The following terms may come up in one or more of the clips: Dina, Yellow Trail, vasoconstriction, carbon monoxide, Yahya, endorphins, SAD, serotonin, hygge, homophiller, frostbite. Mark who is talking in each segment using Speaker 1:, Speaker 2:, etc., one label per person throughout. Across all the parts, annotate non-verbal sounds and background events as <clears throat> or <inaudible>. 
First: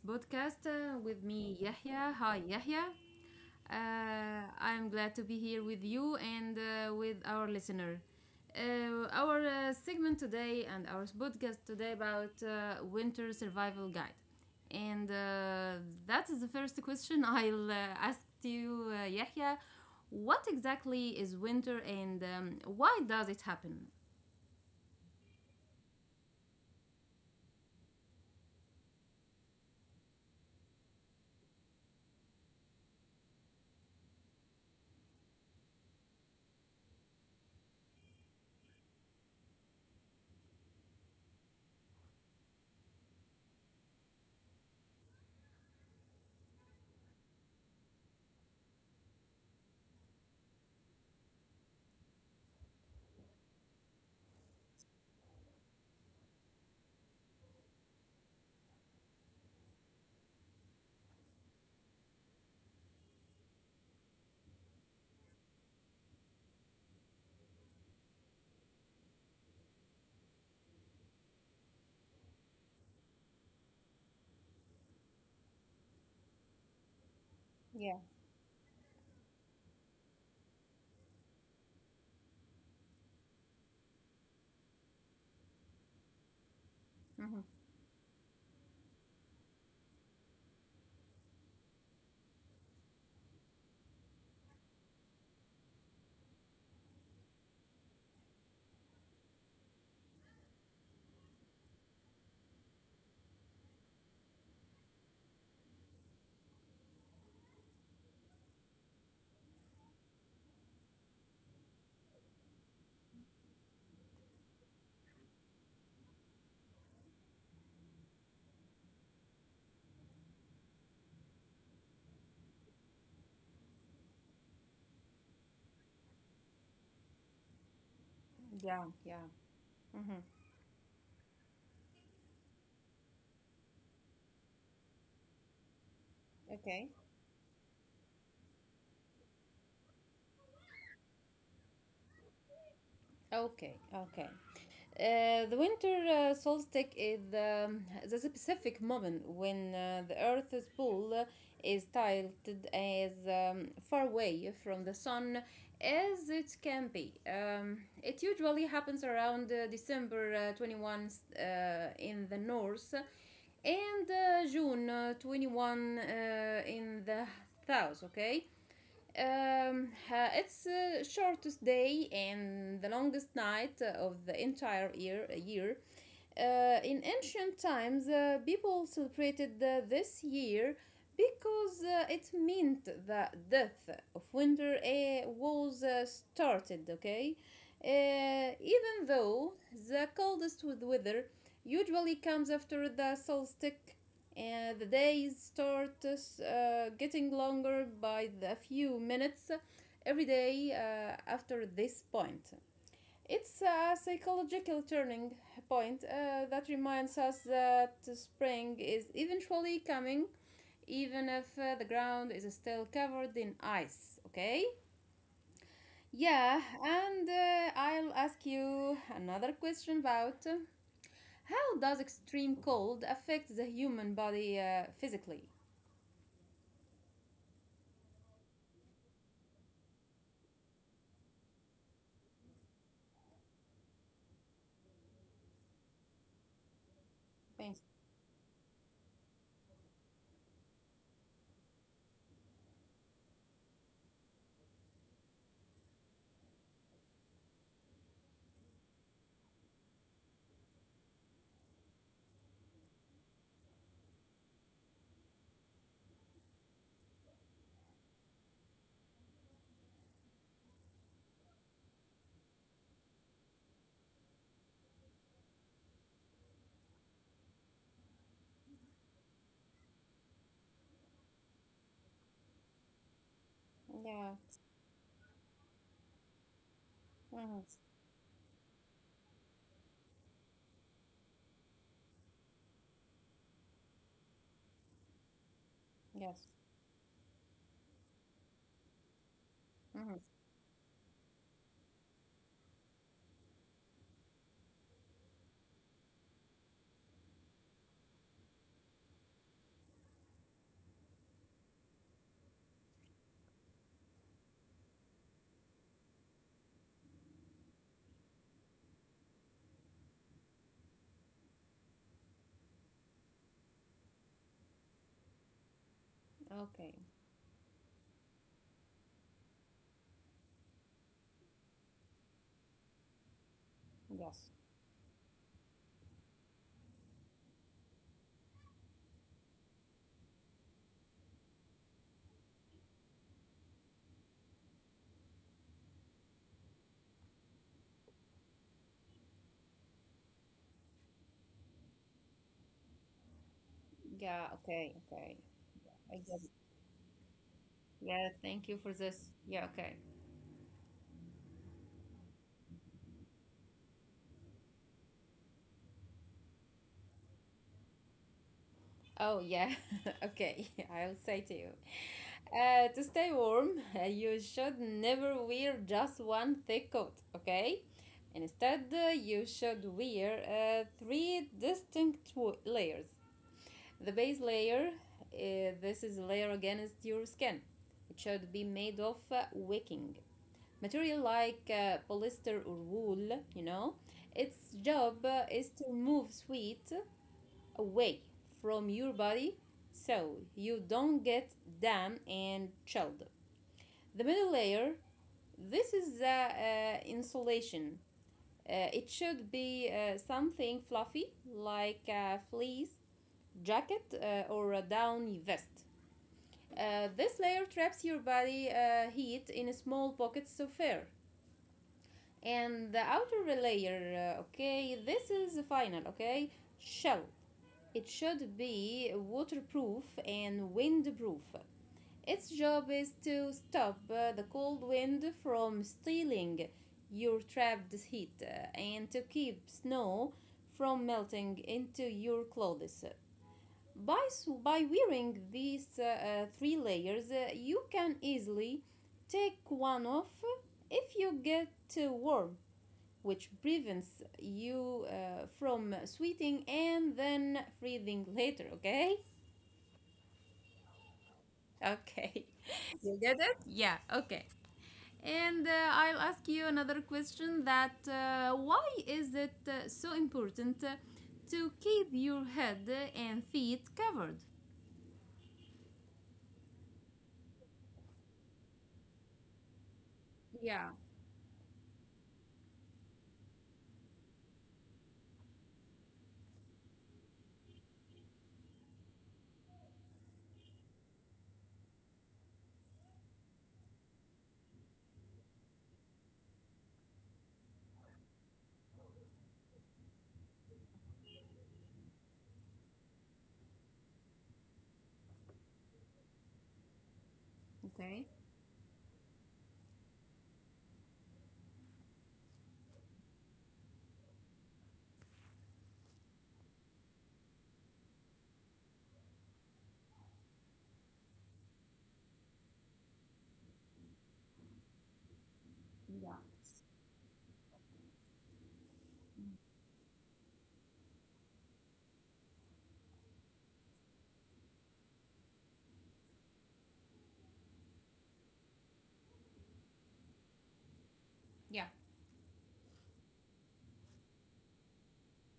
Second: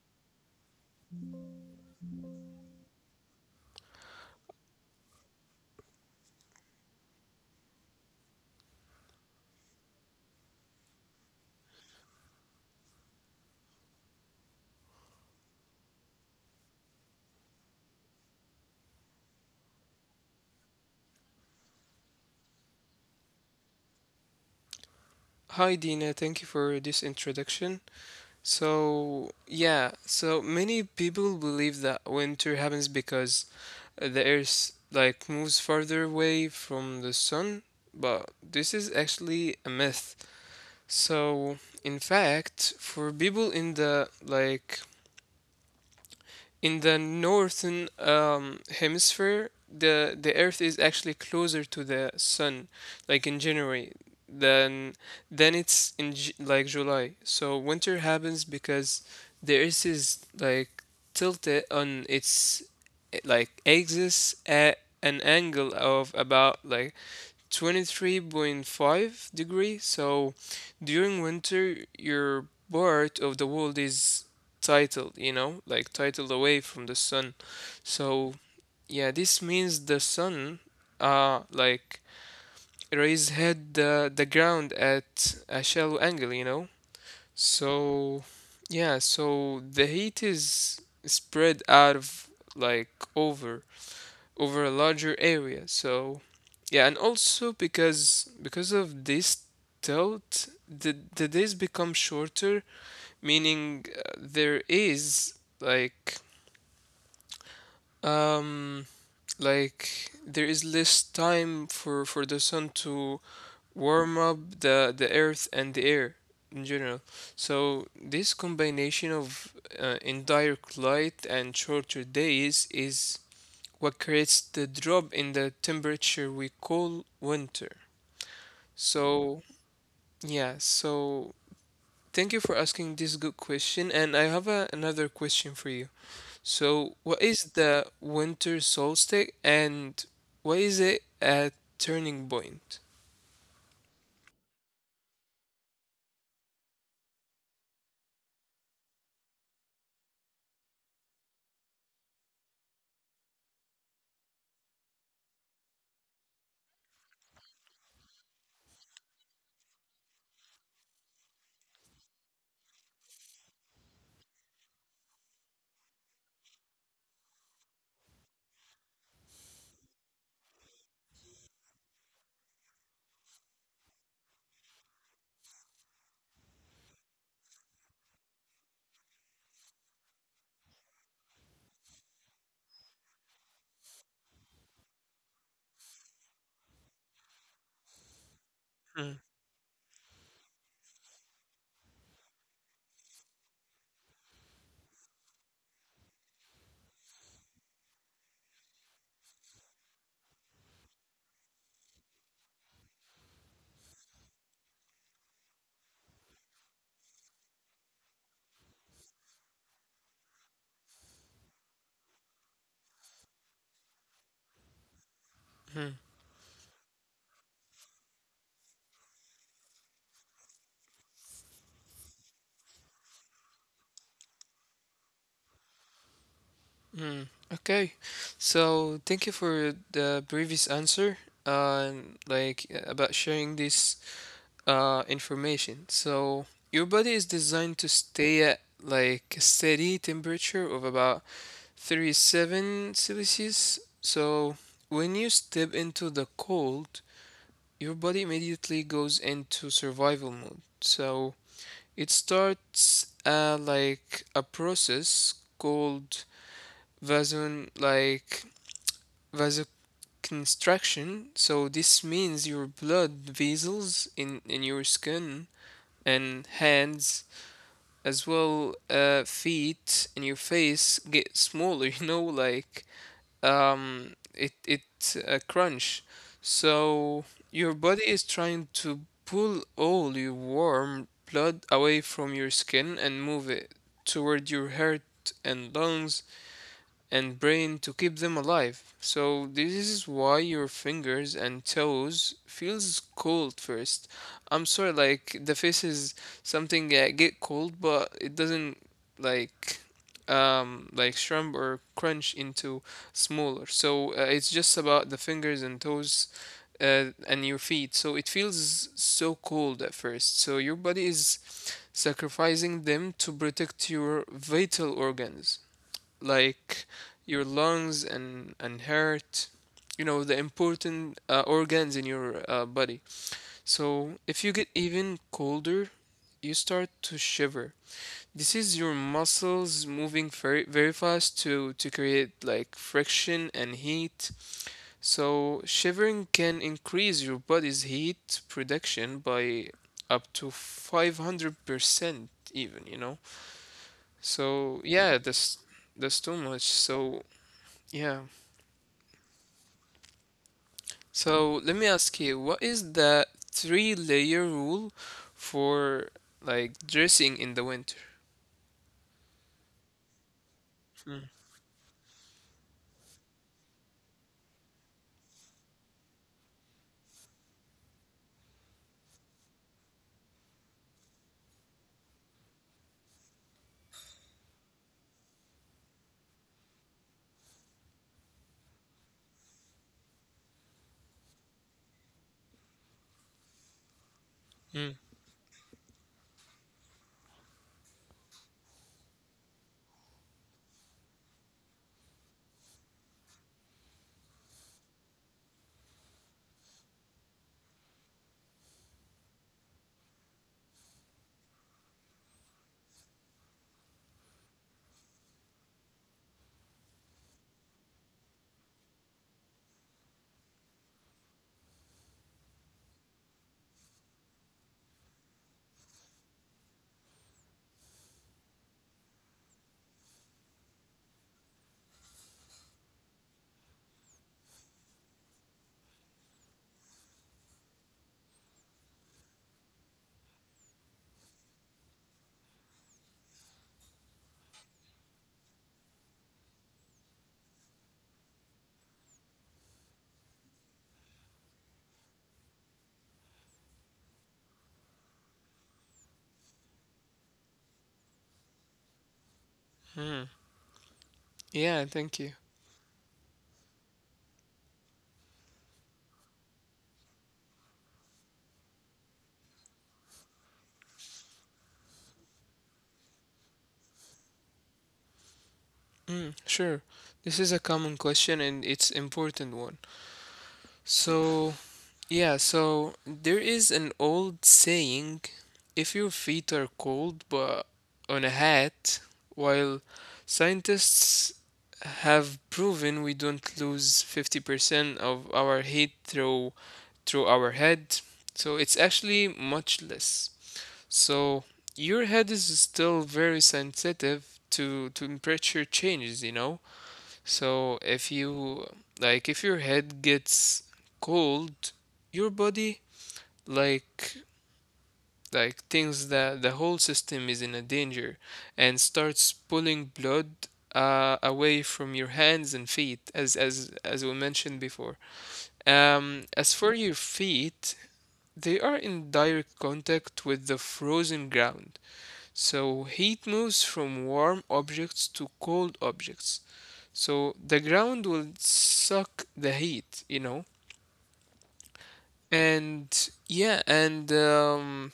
Speaker 1: podcast, with me Yahya. Hi Yahya. I'm glad to be here with you and with our listener. Our segment today and our podcast today about winter survival guide. And that is the first question <laughs> I'll ask to you, Yahya. What exactly is winter and why does it happen?
Speaker 2: Hi, Dina. Thank you for this introduction. So many people believe that winter happens because the Earth moves farther away from the sun, but this is actually a myth. So, in fact, for people in the like in the northern hemisphere, the Earth is actually closer to the sun, like in January, than it's in J like July. So winter happens because the Earth is like tilted on its axis at an angle of about like 23.5 degrees. So during winter your part of the world is titled, you know, like titled away from the sun.
Speaker 1: Yeah.
Speaker 2: So, yeah, this means the sun, uh, like raised head the ground at a shallow angle, you know.
Speaker 1: Mhm.
Speaker 2: So, yeah, so the heat is spread out of like over a larger area. So, yeah, and also because of this tilt, the days become shorter, meaning there is like Um, there is less time for the sun to warm up the earth and the air in general. So this combination of indirect light and shorter days is what creates the drop in the temperature we call winter. So yeah, so thank you for asking this good question, and I have another question for you.
Speaker 1: Okay.
Speaker 2: So, what is the winter solstice and what is it a turning point?
Speaker 1: Okay, okay. The winter solstice is the specific moment when the Earth's pole is tilted as far away from the sun as it can be. It usually happens around December 21 in the north and June 21 in the south, okay? It's the shortest day and the longest night of the entire year. In ancient times, people celebrated this year because it meant the death of winter was started, okay? Even though
Speaker 2: hmm
Speaker 1: the coldest weather usually comes after the solstice, and the days start getting longer by a few minutes every day after this point. It's a psychological turning point that reminds us that spring is eventually coming, even if the ground is still covered in ice, okay? Yeah, and I'll ask you another question about how does extreme cold affect the human body physically?
Speaker 2: Okay. So, thank you for the previous answer. About sharing this information. So, your
Speaker 1: Thanks.
Speaker 2: body is designed to stay at like a steady temperature of about 37 Celsius. So, when you step into the cold, your body immediately goes into survival mode. So it starts like a process called vason like vasoconstriction. So this means your blood vessels in your skin and hands as well, feet and your face get smaller <laughs> you know, like
Speaker 1: Yeah.
Speaker 2: it it's a crunch.
Speaker 1: Hmm.
Speaker 2: So your body is trying to pull all your warm blood away from your skin and move it toward your heart and
Speaker 1: Yes.
Speaker 2: lungs and brain to keep them alive. So
Speaker 1: Hmm.
Speaker 2: this is why your fingers and toes feels cold first. I'm sorry, like the face is something that get cold, but it doesn't like shrimp or crunch into smaller. So it's just about the fingers and toes and your feet. So it feels so cold at first. So your body is sacrificing them to protect your vital organs,
Speaker 1: Okay.
Speaker 2: like your lungs and heart, you know, the important organs in your body.
Speaker 1: Yes.
Speaker 2: So if you get even colder you start to shiver. This is your muscles moving very very fast to create like friction and heat. So shivering can increase your body's heat production by up to 500%, even, you know.
Speaker 1: Yeah, okay, okay.
Speaker 2: So yeah,
Speaker 1: I
Speaker 2: that's
Speaker 1: guess.
Speaker 2: that's too much. So
Speaker 1: Yeah, thank you
Speaker 2: yeah,
Speaker 1: for this. Yeah, okay.
Speaker 2: so let me ask you, what is the three-layer rule for dressing in the winter?
Speaker 1: Oh, yeah. <laughs> Okay, <laughs> I'll say to you.
Speaker 2: Mm,
Speaker 1: To stay warm, <laughs> you should never wear just one thick coat, okay? Instead, you should wear three distinct layers. The base layer, this is layer against your skin. It should be made of wicking material like polyester or wool. Its job
Speaker 2: mm,
Speaker 1: is to remove sweat away from your body so you don't get damp and chilled. The middle layer, this is the insulation. It should be something fluffy like a fleece jacket or a downy vest. This layer traps your body heat in small pockets of air. And the outer layer, okay, this is the final, okay? Shell. It should be waterproof and windproof. Its job is to stop the cold wind from stealing your trapped heat and to keep snow from melting into your clothes. By, by wearing these three layers, you can easily take one off if you get too warm, which prevents you from sweating and then breathing later, okay?
Speaker 2: mm.
Speaker 1: Okay.
Speaker 2: Yeah, thank you.
Speaker 1: <laughs> You get it? Yeah, okay. And I'll ask you another question that why is it so important to keep your head and feet covered?
Speaker 2: Mm, sure. This is a common question and it's important one.
Speaker 1: Yeah,
Speaker 2: So yeah, so there is an old saying, if your feet are cold but on a hat, while scientists have proven we don't lose 50% of our heat through our head, so it's actually much less. So your head is still very sensitive to temperature changes, you know?
Speaker 1: okay.
Speaker 2: So if your head gets cold, your body like thinks that the whole system is in a danger and starts pulling blood away from your hands and feet, as as we mentioned before.
Speaker 1: Yeah.
Speaker 2: As for your feet, they are in direct contact with the frozen ground. So heat moves from warm objects to cold objects. So the ground will suck the heat, you know?
Speaker 1: Yeah.
Speaker 2: And yeah, and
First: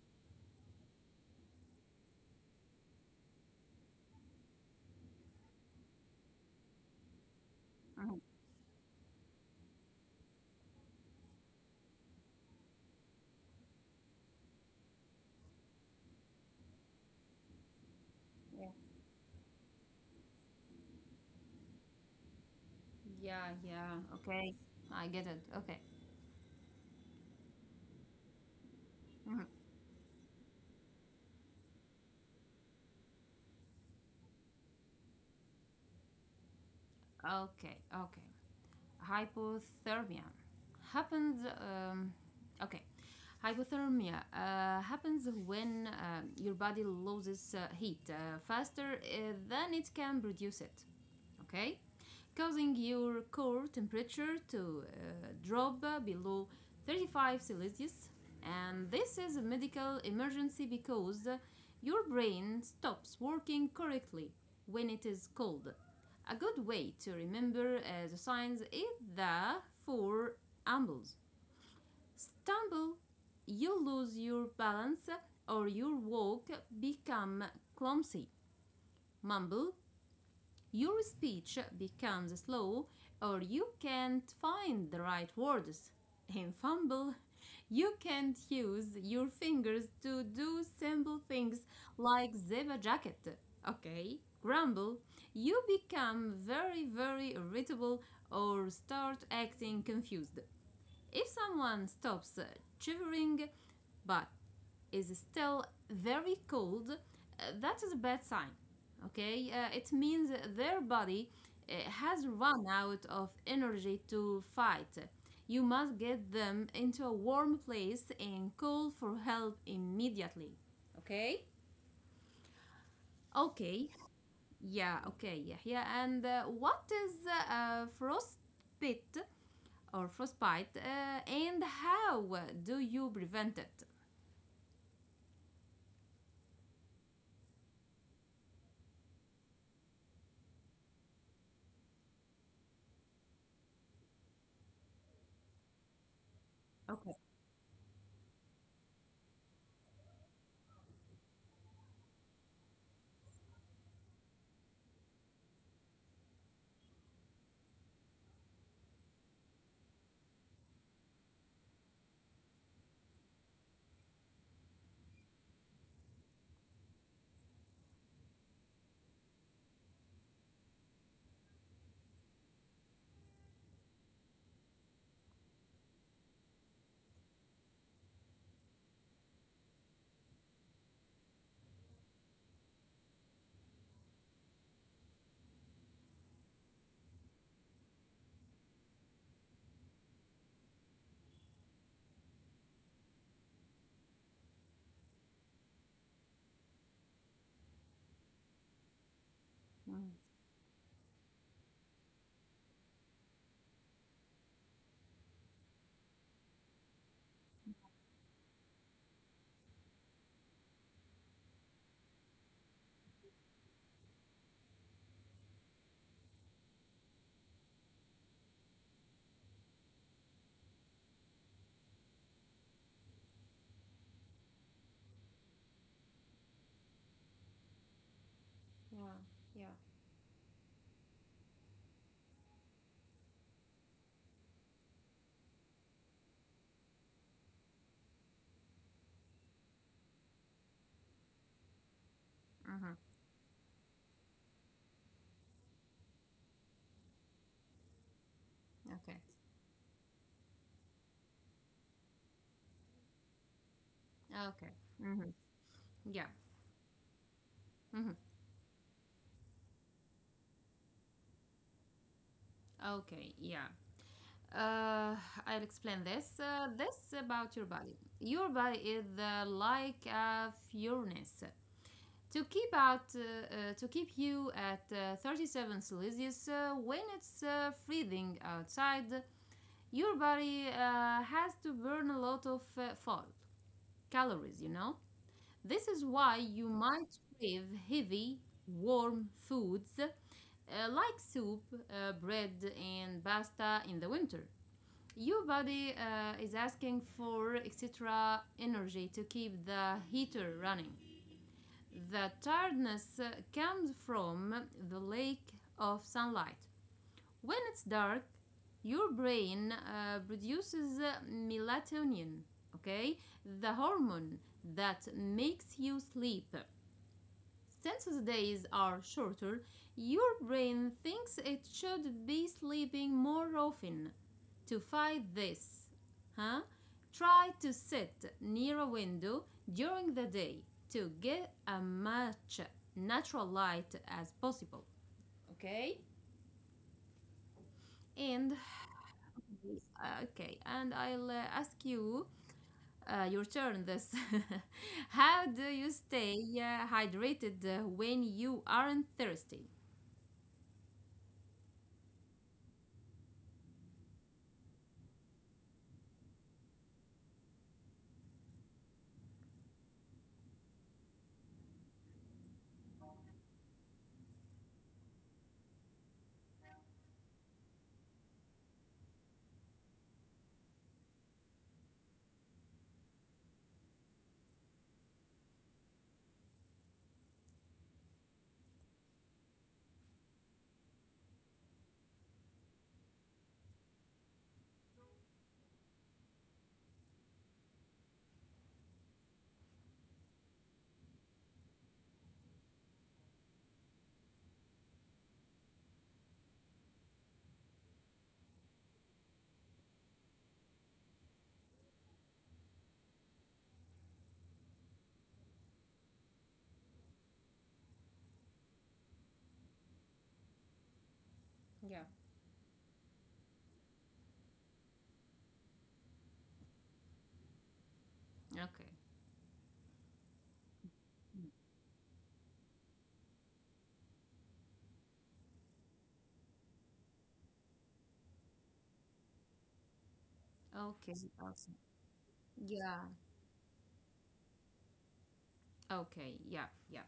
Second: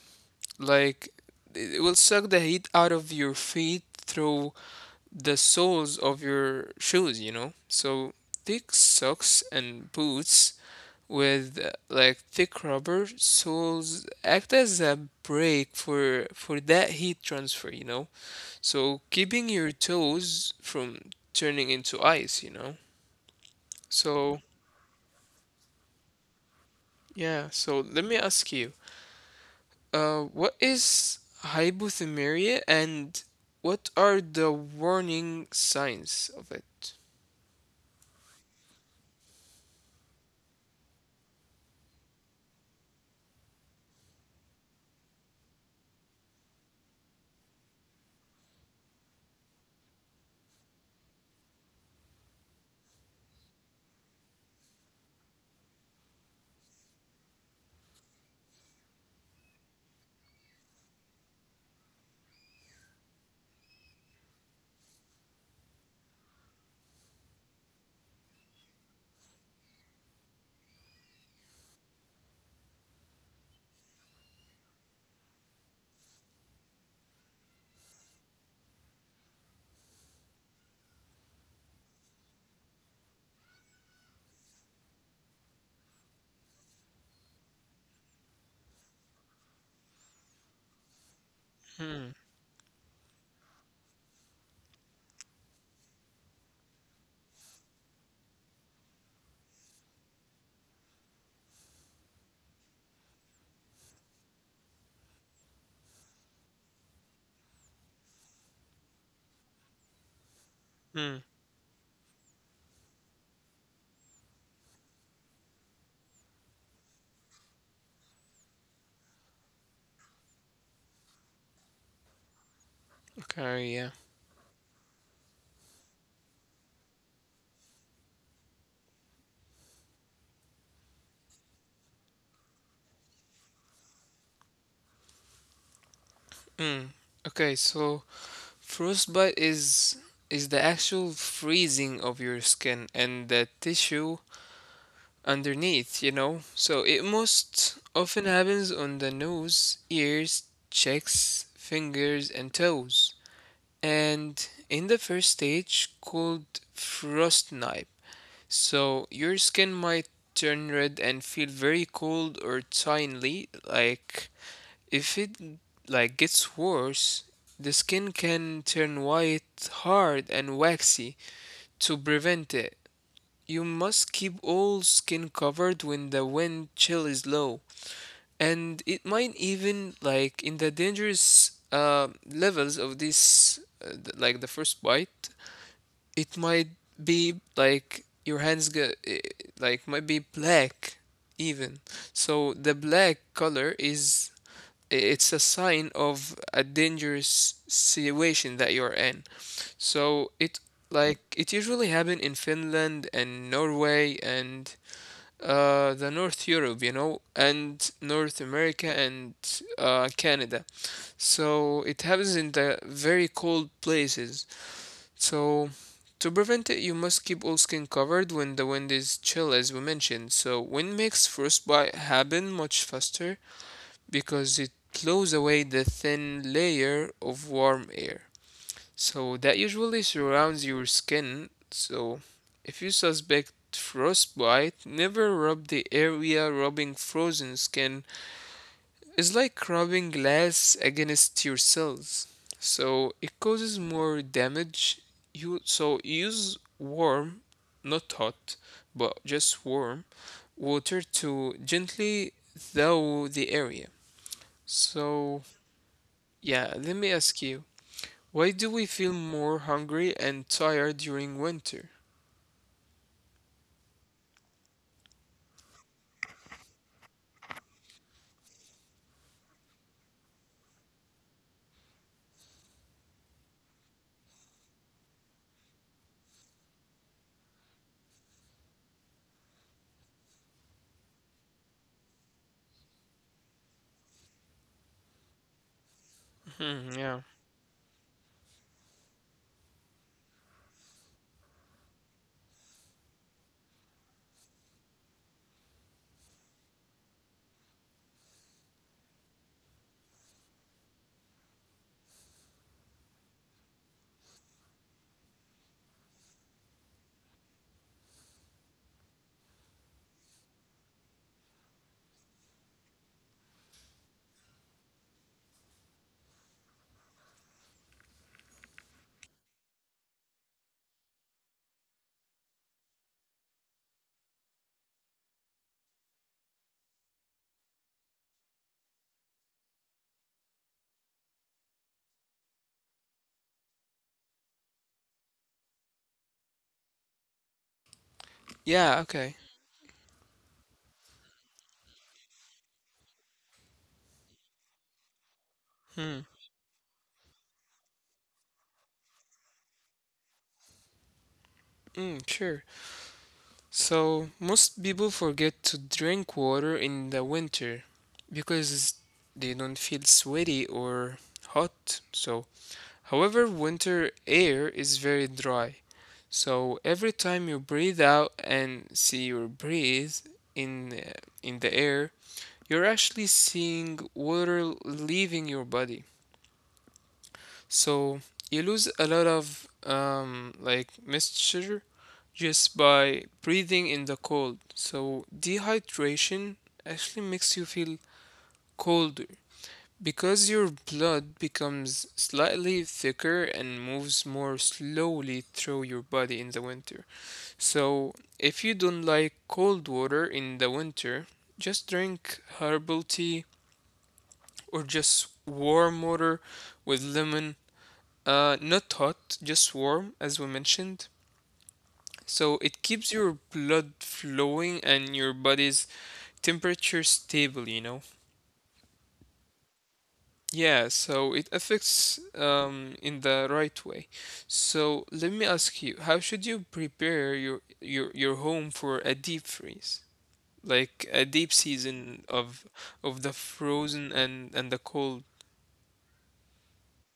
Speaker 2: like it will suck the heat out of your feet through the soles of your shoes, you know? So thick socks and boots with thick rubber soles act as a brake for that heat transfer, you know? So keeping your toes from turning into ice, you know?
Speaker 1: Yeah, yeah. Okay.
Speaker 2: So,
Speaker 1: I get it. Okay.
Speaker 2: yeah, so let me ask you,
Speaker 1: Mhm.
Speaker 2: what is hypothermia and what are the warning signs of it?
Speaker 1: Okay, okay. hypothermia happens um, okay Hypothermia happens when your body loses heat faster than it can produce it, okay, causing your core temperature to drop below 35 Celsius. And this is a medical emergency because your brain stops working correctly when it is cold. A good way to remember the signs is the four ambles. Stumble, you lose your balance or your walk become clumsy. Mumble, your speech becomes slow or you can't find the right words. In fumble, you can't use your fingers to do simple things like zip a jacket. Okay? Grumble, you become very, very irritable or start acting confused. If someone stops chivering, but is still very cold, that is a bad sign. Okay, it means their body
Speaker 2: Hmm.
Speaker 1: has run out of energy to fight. You must get them into a warm place and call for help immediately. Okay?
Speaker 2: Okay,
Speaker 1: Okay,
Speaker 2: yeah.
Speaker 1: yeah, okay, yeah, yeah. And what is uh, frostbite frostbite and how do you prevent it?
Speaker 2: Mm. Okay, so frostbite is the actual freezing of your skin and the tissue underneath, you know? So it
Speaker 1: Okay.
Speaker 2: most often happens on the nose, ears, cheeks, fingers, and toes. And in the first stage, called frostnipe, so your skin might turn red and feel very cold or tingly. Like if it gets worse, the skin can turn white, hard, and waxy. To prevent it, you must keep all skin covered when the wind chill is low, and it might even like in the dangerous levels of this, the first bite, it might be like your hands get might be black even. So the black color is it's a sign of a dangerous situation that you're in. So
Speaker 1: Mhm.
Speaker 2: it usually happen in Finland and Norway and the North Europe, you know, and North America and Canada. So it happens in the very cold places. So to prevent it, you must keep all skin covered when the wind is chill, as we mentioned. So wind makes frostbite happen much faster because it blows away the thin layer of warm air.
Speaker 1: Yeah,
Speaker 2: So that
Speaker 1: yeah.
Speaker 2: usually surrounds your skin. So if you suspect frostbite, never rub the area. Rubbing frozen skin is like rubbing glass against your cells.
Speaker 1: Mm-hmm.
Speaker 2: So it causes more damage. You so Use warm, not hot, but
Speaker 1: Okay.
Speaker 2: just warm water to gently thaw the area.
Speaker 1: Okay. Hmm.
Speaker 2: So
Speaker 1: Yeah.
Speaker 2: yeah, let me ask you.
Speaker 1: Hmm.
Speaker 2: Why do we feel more hungry and tired during winter?
Speaker 1: Okay. Yeah. Uh, I'll explain this. This about your body. Your body is like a furnace. To keep you at 37 Celsius when it's freezing outside, your body has to burn a lot of fat, calories. You know. This is why you might
Speaker 2: Hmm, yeah.
Speaker 1: crave heavy, warm foods like soup, bread, and pasta in the winter. Your body is asking for extra energy to keep the heater running. The tiredness comes from the lack of sunlight. When it's dark, your brain produces melatonin, okay? The hormone that makes you sleep. Since the days are shorter, your brain thinks it should be sleeping more often. To fight this, huh? Try to sit near a window during the day to get as much natural light as possible. Okay? And
Speaker 2: Yeah, okay.
Speaker 1: okay, and I'll ask you your turn this. <laughs> How do you
Speaker 2: Hmm.
Speaker 1: stay hydrated when you aren't thirsty?
Speaker 2: Mm, sure. So, most people forget to drink water in the winter because they don't feel sweaty or hot. So, however, winter air is very dry. So, every time you breathe out and see your breathe in uh, in the air, you're actually seeing water leaving your body. So you lose a lot of moisture just by breathing in the cold. So dehydration actually makes you feel colder because your blood becomes slightly thicker and moves more slowly through your body in the winter. So if you don't like cold water in the winter, just drink herbal tea or just warm water with lemon, not hot, just warm, as we mentioned.
Speaker 1: Yeah.
Speaker 2: So it keeps your blood flowing and your body's temperature stable, you know?
Speaker 1: Okay.
Speaker 2: Yeah, so it affects in the right way. So let me ask you, how should you prepare your home for a deep freeze? Like
Speaker 1: Okay,
Speaker 2: a deep
Speaker 1: awesome.
Speaker 2: season
Speaker 1: Yeah.
Speaker 2: of the frozen and the cold.
Speaker 1: Okay, yeah, yeah.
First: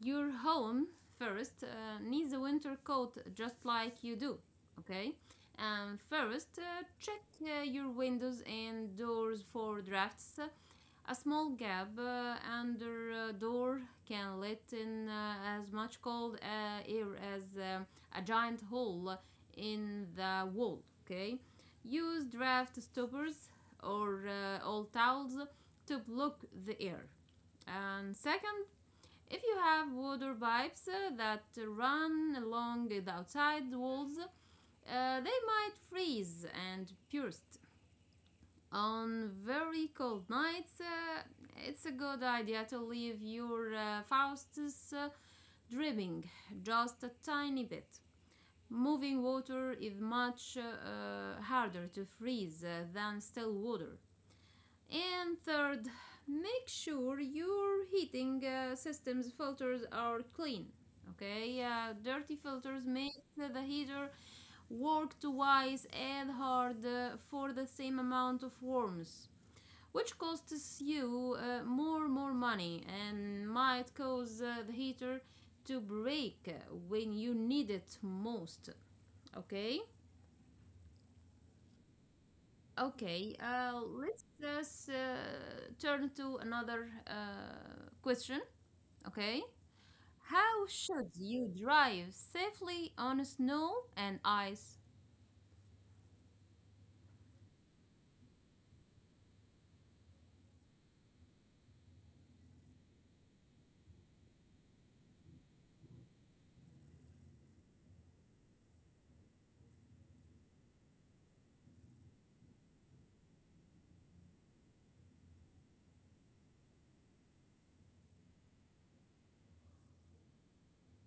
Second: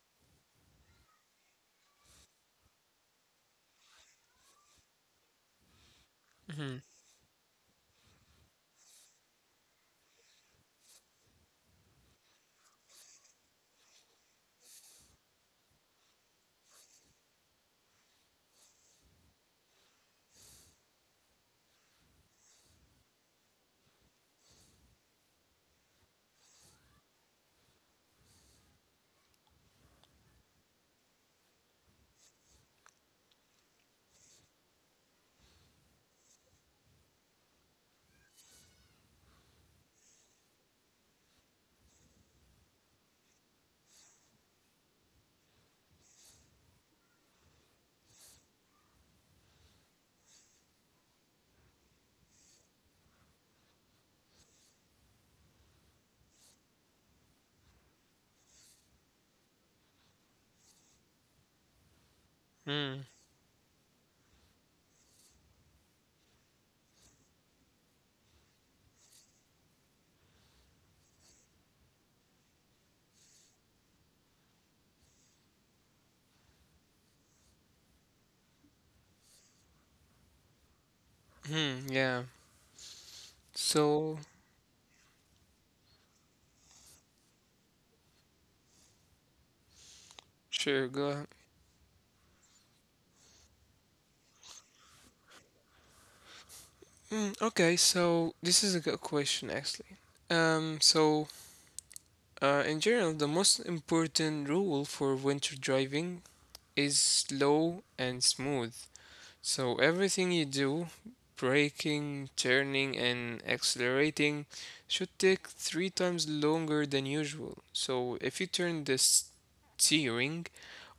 Speaker 1: Your home first needs a winter coat just like you do, okay? And first,
Speaker 2: Mm-hmm.
Speaker 1: check your windows and doors for drafts. A small gap under a door can let in as much cold air as a giant hole in the wall. Okay, use draft stoppers or old towels to block the air. And second, if you have water pipes that run along the outside walls, they might freeze and burst. On very cold nights, it's a good idea to leave your Faustus dripping just a tiny bit. Moving water is much harder to freeze than still water. And third, make sure your heating system's filters are clean. Okay, dirty filters
Speaker 2: Mm-hmm.
Speaker 1: make the heater work twice as hard for the same amount of warmth, which costs you more money and might cause the heater to break when you need it most, okay.
Speaker 2: Mm-hmm. Yeah.
Speaker 1: Okay,
Speaker 2: So
Speaker 1: let's just turn to another question. Okay, how
Speaker 2: sure,
Speaker 1: should
Speaker 2: go.
Speaker 1: you drive safely on snow and ice
Speaker 2: Mm, okay, so this is a good question actually. So in general, the most important rule for winter driving is slow and smooth. So everything you do, braking, turning, and accelerating, should take three times longer than usual. So if you turn the steering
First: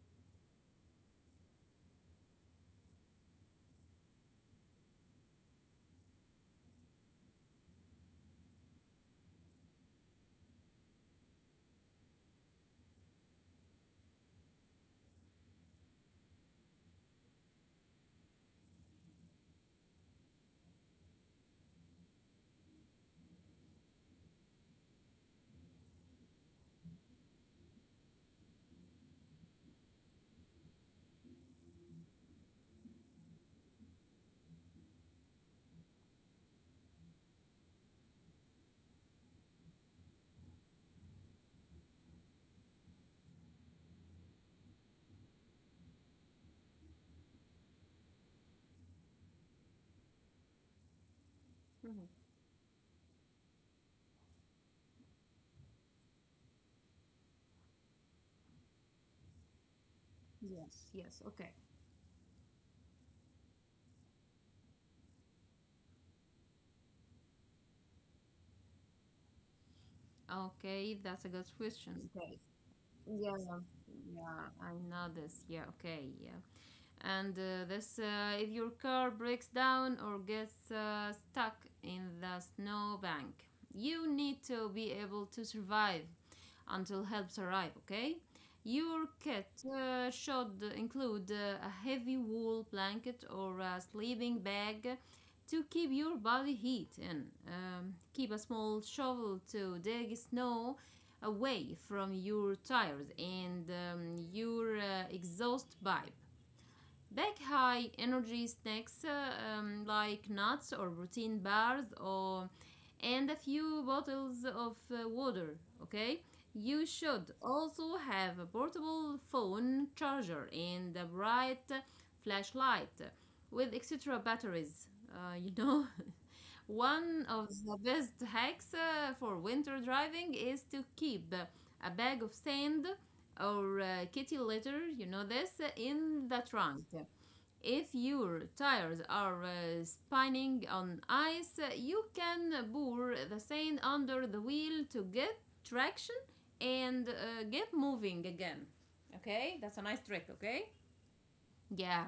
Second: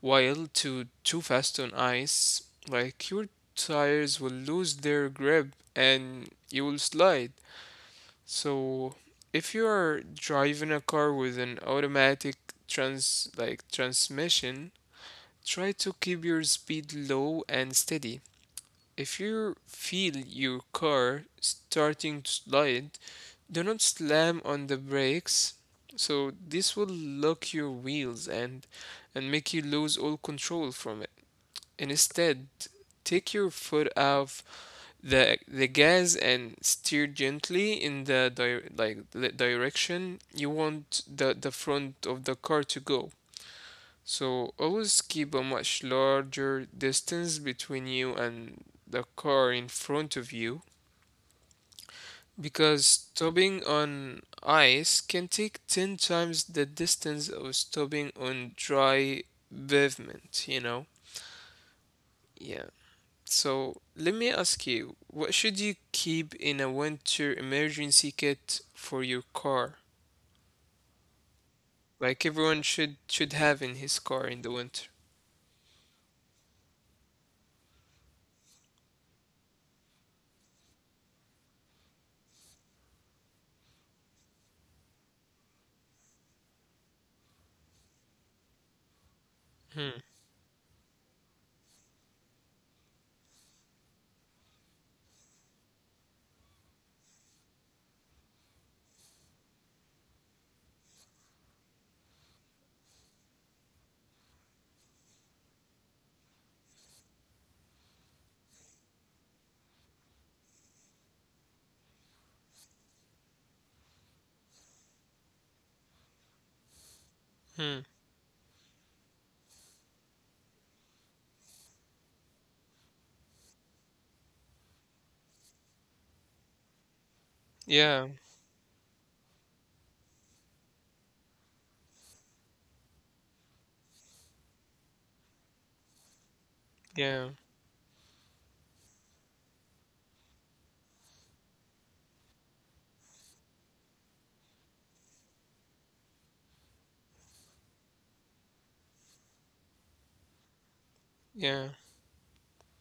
Speaker 2: while too fast on ice, like your tires will lose their grip and you will slide. So, if you're driving a car with an automatic transmission, try to keep your speed low and steady. If you feel your car starting to slide, do not slam on the brakes. So this will lock your wheels and make you lose all control from it. And instead, take your foot off the gas and steer gently in the the direction you want the front of the car to go. So always keep a much larger distance between you and the car in front of you
Speaker 1: roads?
Speaker 2: because stopping on ice can take 10 times the distance of stopping on dry pavement, you know?
Speaker 1: Yes, okay.
Speaker 2: Yeah. So let me ask you, what should you keep in a winter emergency kit for your car?
Speaker 1: Okay, that's a good
Speaker 2: Like
Speaker 1: question.
Speaker 2: everyone
Speaker 1: Okay,
Speaker 2: should have in
Speaker 1: yeah,
Speaker 2: his car in the winter.
Speaker 1: yeah, I know this. Yeah, okay, yeah. And this, if your car breaks down or gets stuck in the snowbank, you need to be able to survive until helps arrive, okay. Your kit
Speaker 2: Hmm.
Speaker 1: should include a heavy wool blanket or a sleeping bag to keep your body heat in. Keep a small shovel to dig snow away from your tires and your exhaust pipe. Bake high energy snacks, like nuts or protein bars or and a few bottles of water, okay? You
Speaker 2: Hmm.
Speaker 1: should also have a portable phone charger and a bright flashlight with extra batteries. <laughs> One
Speaker 2: Yeah.
Speaker 1: of the best hacks for winter driving is to keep a bag of sand or kitty litter, you know this, in the
Speaker 2: Yeah.
Speaker 1: trunk. If your tires are spinning on ice, you can pour the sand under the wheel to get traction and get moving again. Okay, that's a nice trick, okay?
Speaker 2: Yeah.
Speaker 1: Yeah.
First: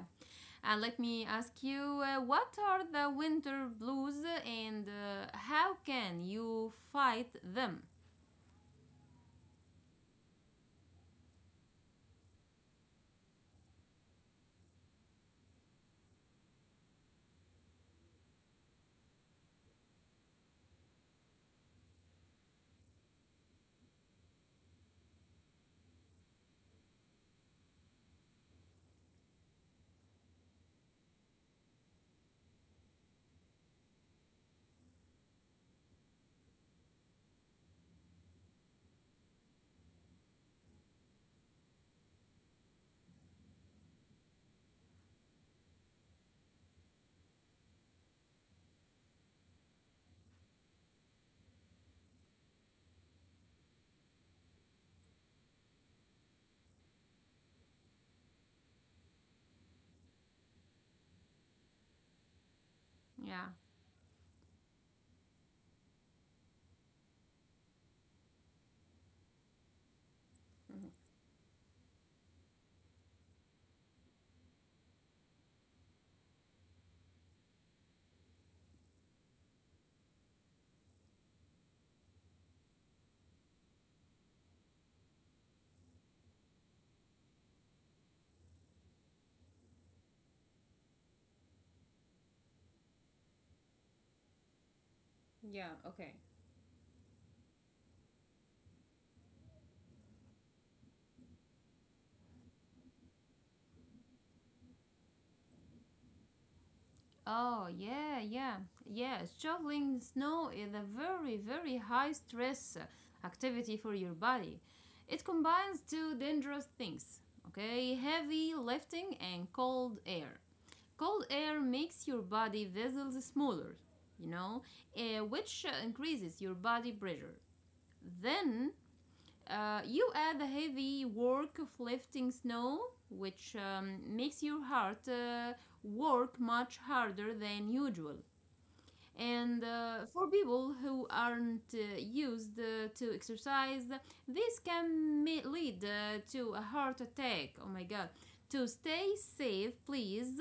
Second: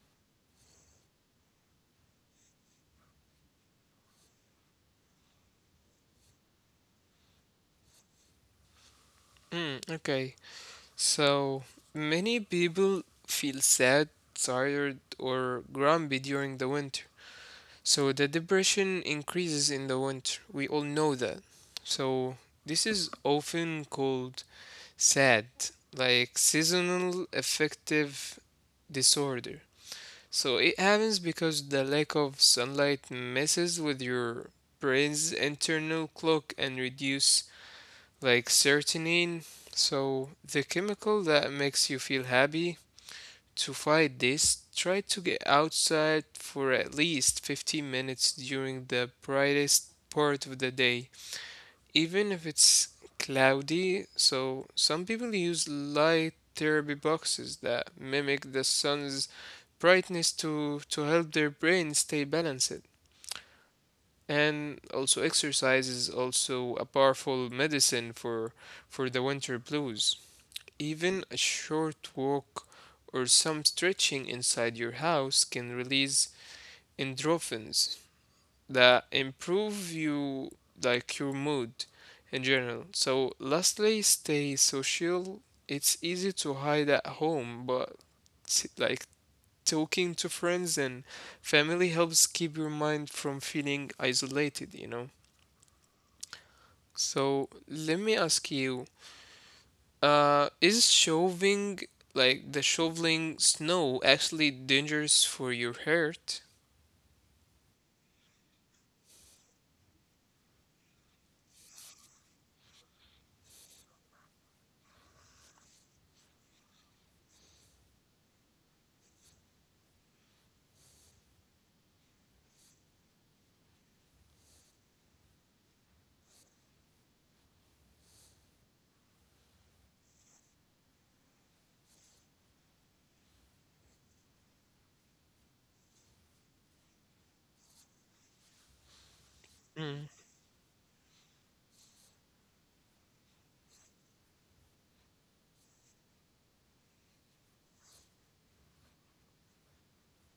Speaker 1: And let me ask you, what are the winter blues and how can you fight them?
Speaker 2: Hmm. Okay. So many people feel sad, tired, or grumpy during the winter. So the depression increases in the winter. We all know that. So this is often called SAD, like seasonal affective disorder. So it happens because the lack of sunlight messes with your brain's internal clock and reduce like serotonin. So the chemical that makes you feel happy. To fight this, try to get outside for at least 15 minutes during the brightest part of the day even if it's cloudy. So some people use light therapy boxes that mimic the sun's brightness to help their brain stay balanced.
Speaker 1: Yeah.
Speaker 2: And also exercise is also a powerful medicine for the winter blues.
Speaker 1: Mm-hmm.
Speaker 2: Even a short walk or some stretching inside your house can release endorphins, that improve you like your mood in general. So lastly, stay social. It's easy to hide at home, but t- like talking to friends and family helps keep your mind from feeling isolated.
Speaker 1: Yeah, okay.
Speaker 2: So let me ask you, is shoving like the shoveling snow actually dangerous for your heart?
Speaker 1: Oh, yeah, yeah, yeah. Shoveling snow is a very, very high stress activity for your body. It combines two dangerous things, okay? Heavy lifting and cold air. Cold air makes your body vessels smaller, you know, which increases your body pressure. Then you add the heavy work of lifting snow, which makes your heart work much harder than usual. And
Speaker 2: Mm,
Speaker 1: for people who aren't used to exercise, this can lead to a heart attack. Oh my god. To stay safe, please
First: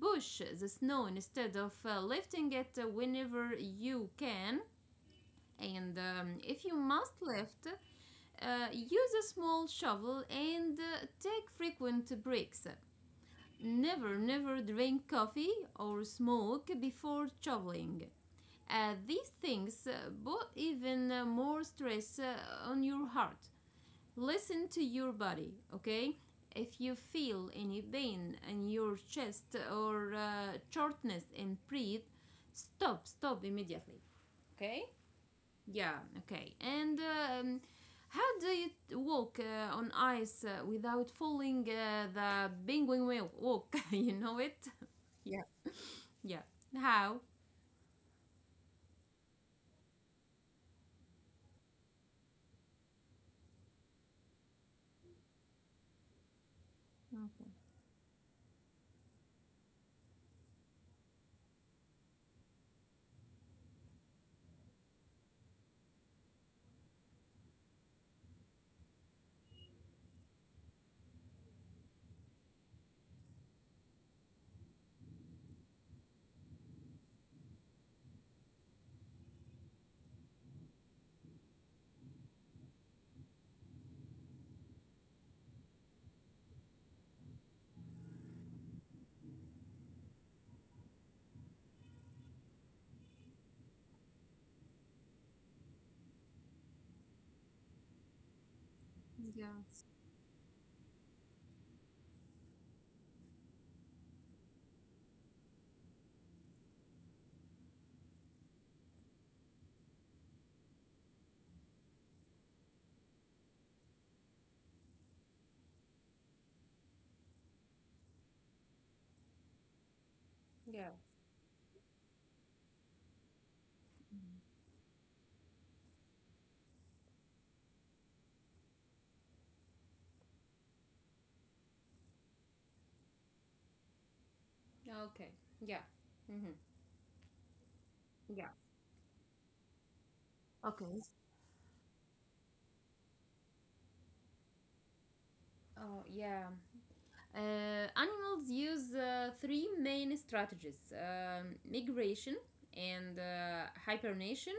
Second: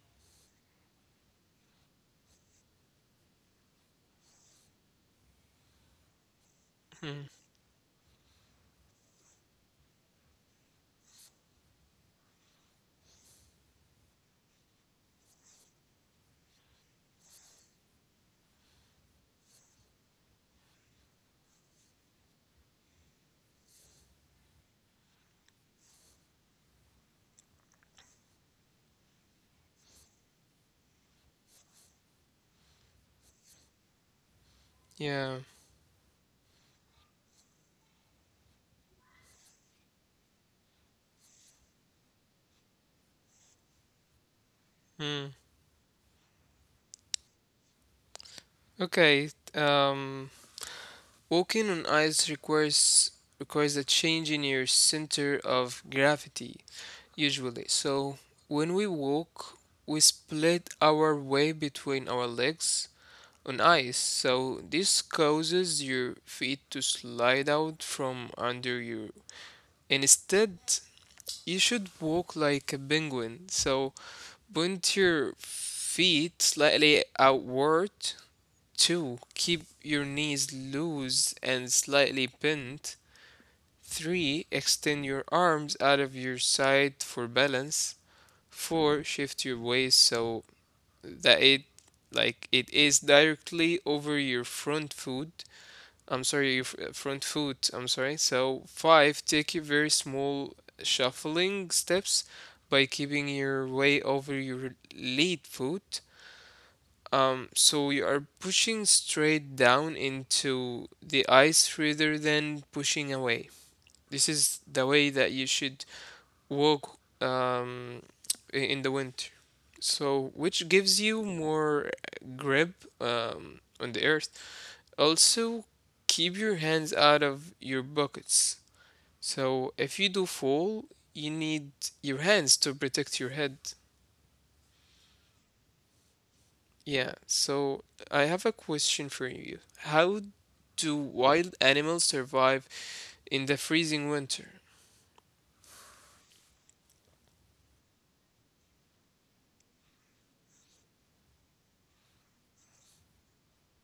Speaker 1: push the snow instead of lifting it whenever you can. And if you must
Speaker 2: mm,
Speaker 1: lift, use a small shovel and take frequent breaks. Never, never drink coffee or smoke before shoveling. These things put even more stress on your heart. Listen to your body, okay? If you feel any pain in your chest or shortness and breathe, stop, stop immediately. Okay.
Speaker 2: yeah.
Speaker 1: Yeah, okay. And how do you walk on ice without falling, the penguin walk? <laughs> You know it?
Speaker 2: Mm.
Speaker 1: Yeah. Yeah. How?
Speaker 2: Okay. Um. Walking on ice requires a change in your center of gravity, usually. So when we walk, we split our way between our legs on ice. So this causes your feet to slide out from under you. Instead, you should walk like a penguin. So point your feet slightly outward. 2. Keep your knees loose and slightly bent. 3. Extend your arms out of your side for balance. 4. Shift your waist so that it is directly over your front foot. I'm sorry, your front foot. I'm sorry. So
Speaker 1: Yeah.
Speaker 2: 5. Take a very small shuffling steps by keeping your weight over your lead foot. So you are pushing straight down into the ice rather than pushing away. This is the way that you should walk in the winter.
Speaker 1: Yeah.
Speaker 2: So, which gives you more grip on the earth. Also, keep your hands out of your buckets. So, if you do fall, you need your hands to protect your head.
Speaker 1: Okay. Yeah. Hmm.
Speaker 2: Yeah,
Speaker 1: Yeah.
Speaker 2: so I have a question for you. How
Speaker 1: Okay.
Speaker 2: do wild animals survive in the freezing winter?
Speaker 1: Oh, yeah. Uh, Animals use three main strategies: migration and hibernation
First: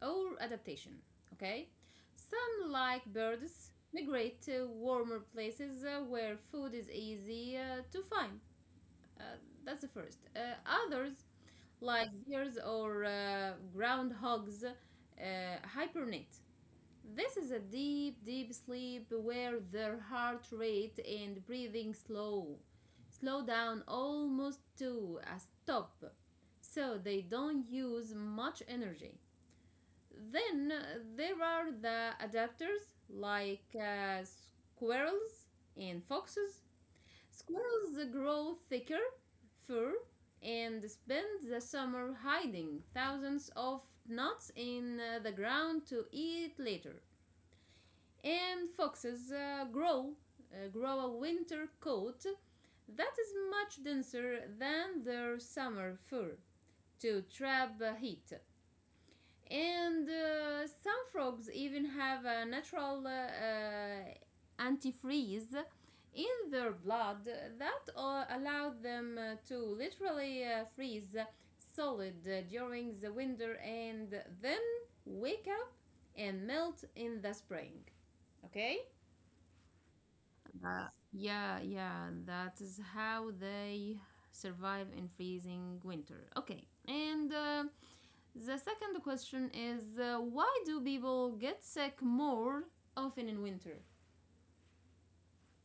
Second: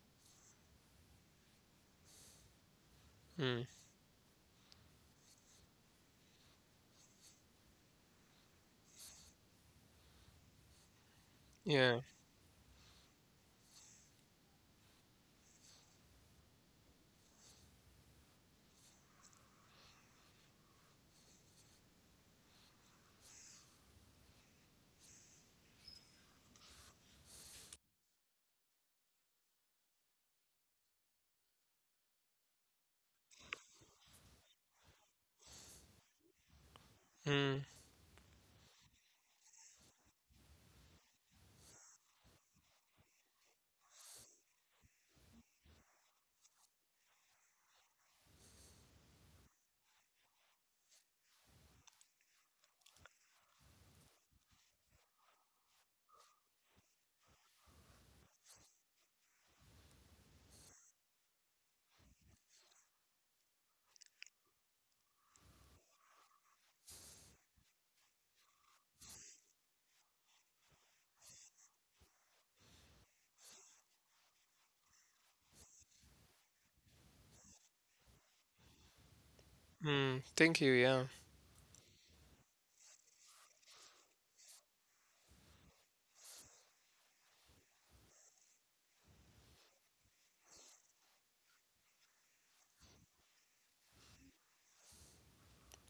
Speaker 1: or adaptation. Okay? Some, like
Speaker 2: Hmm.
Speaker 1: birds, migrate to warmer places where food is easy to find. Uh, that's the first. Others,
Speaker 2: Yeah.
Speaker 1: like deers or groundhogs, hibernate. This is a deep, deep sleep where their heart rate and breathing slow down almost to a stop, so they don't use much energy. Then there are the adapters like squirrels and foxes.
Speaker 2: Hmm.
Speaker 1: Squirrels grow thicker fur and spend the summer hiding thousands of nuts in the ground to eat later, and foxes grow a winter coat that is much denser than their summer fur to trap heat. And some frogs even have a natural antifreeze in their blood that allow them to literally freeze solid during the winter and then wake up and melt in the spring. Okay?
Speaker 2: Hmm. Thank you. Yeah.
Speaker 1: Yeah, yeah, that is how they survive in freezing winter. Okay, and the second question is, why do people get sick more often in winter?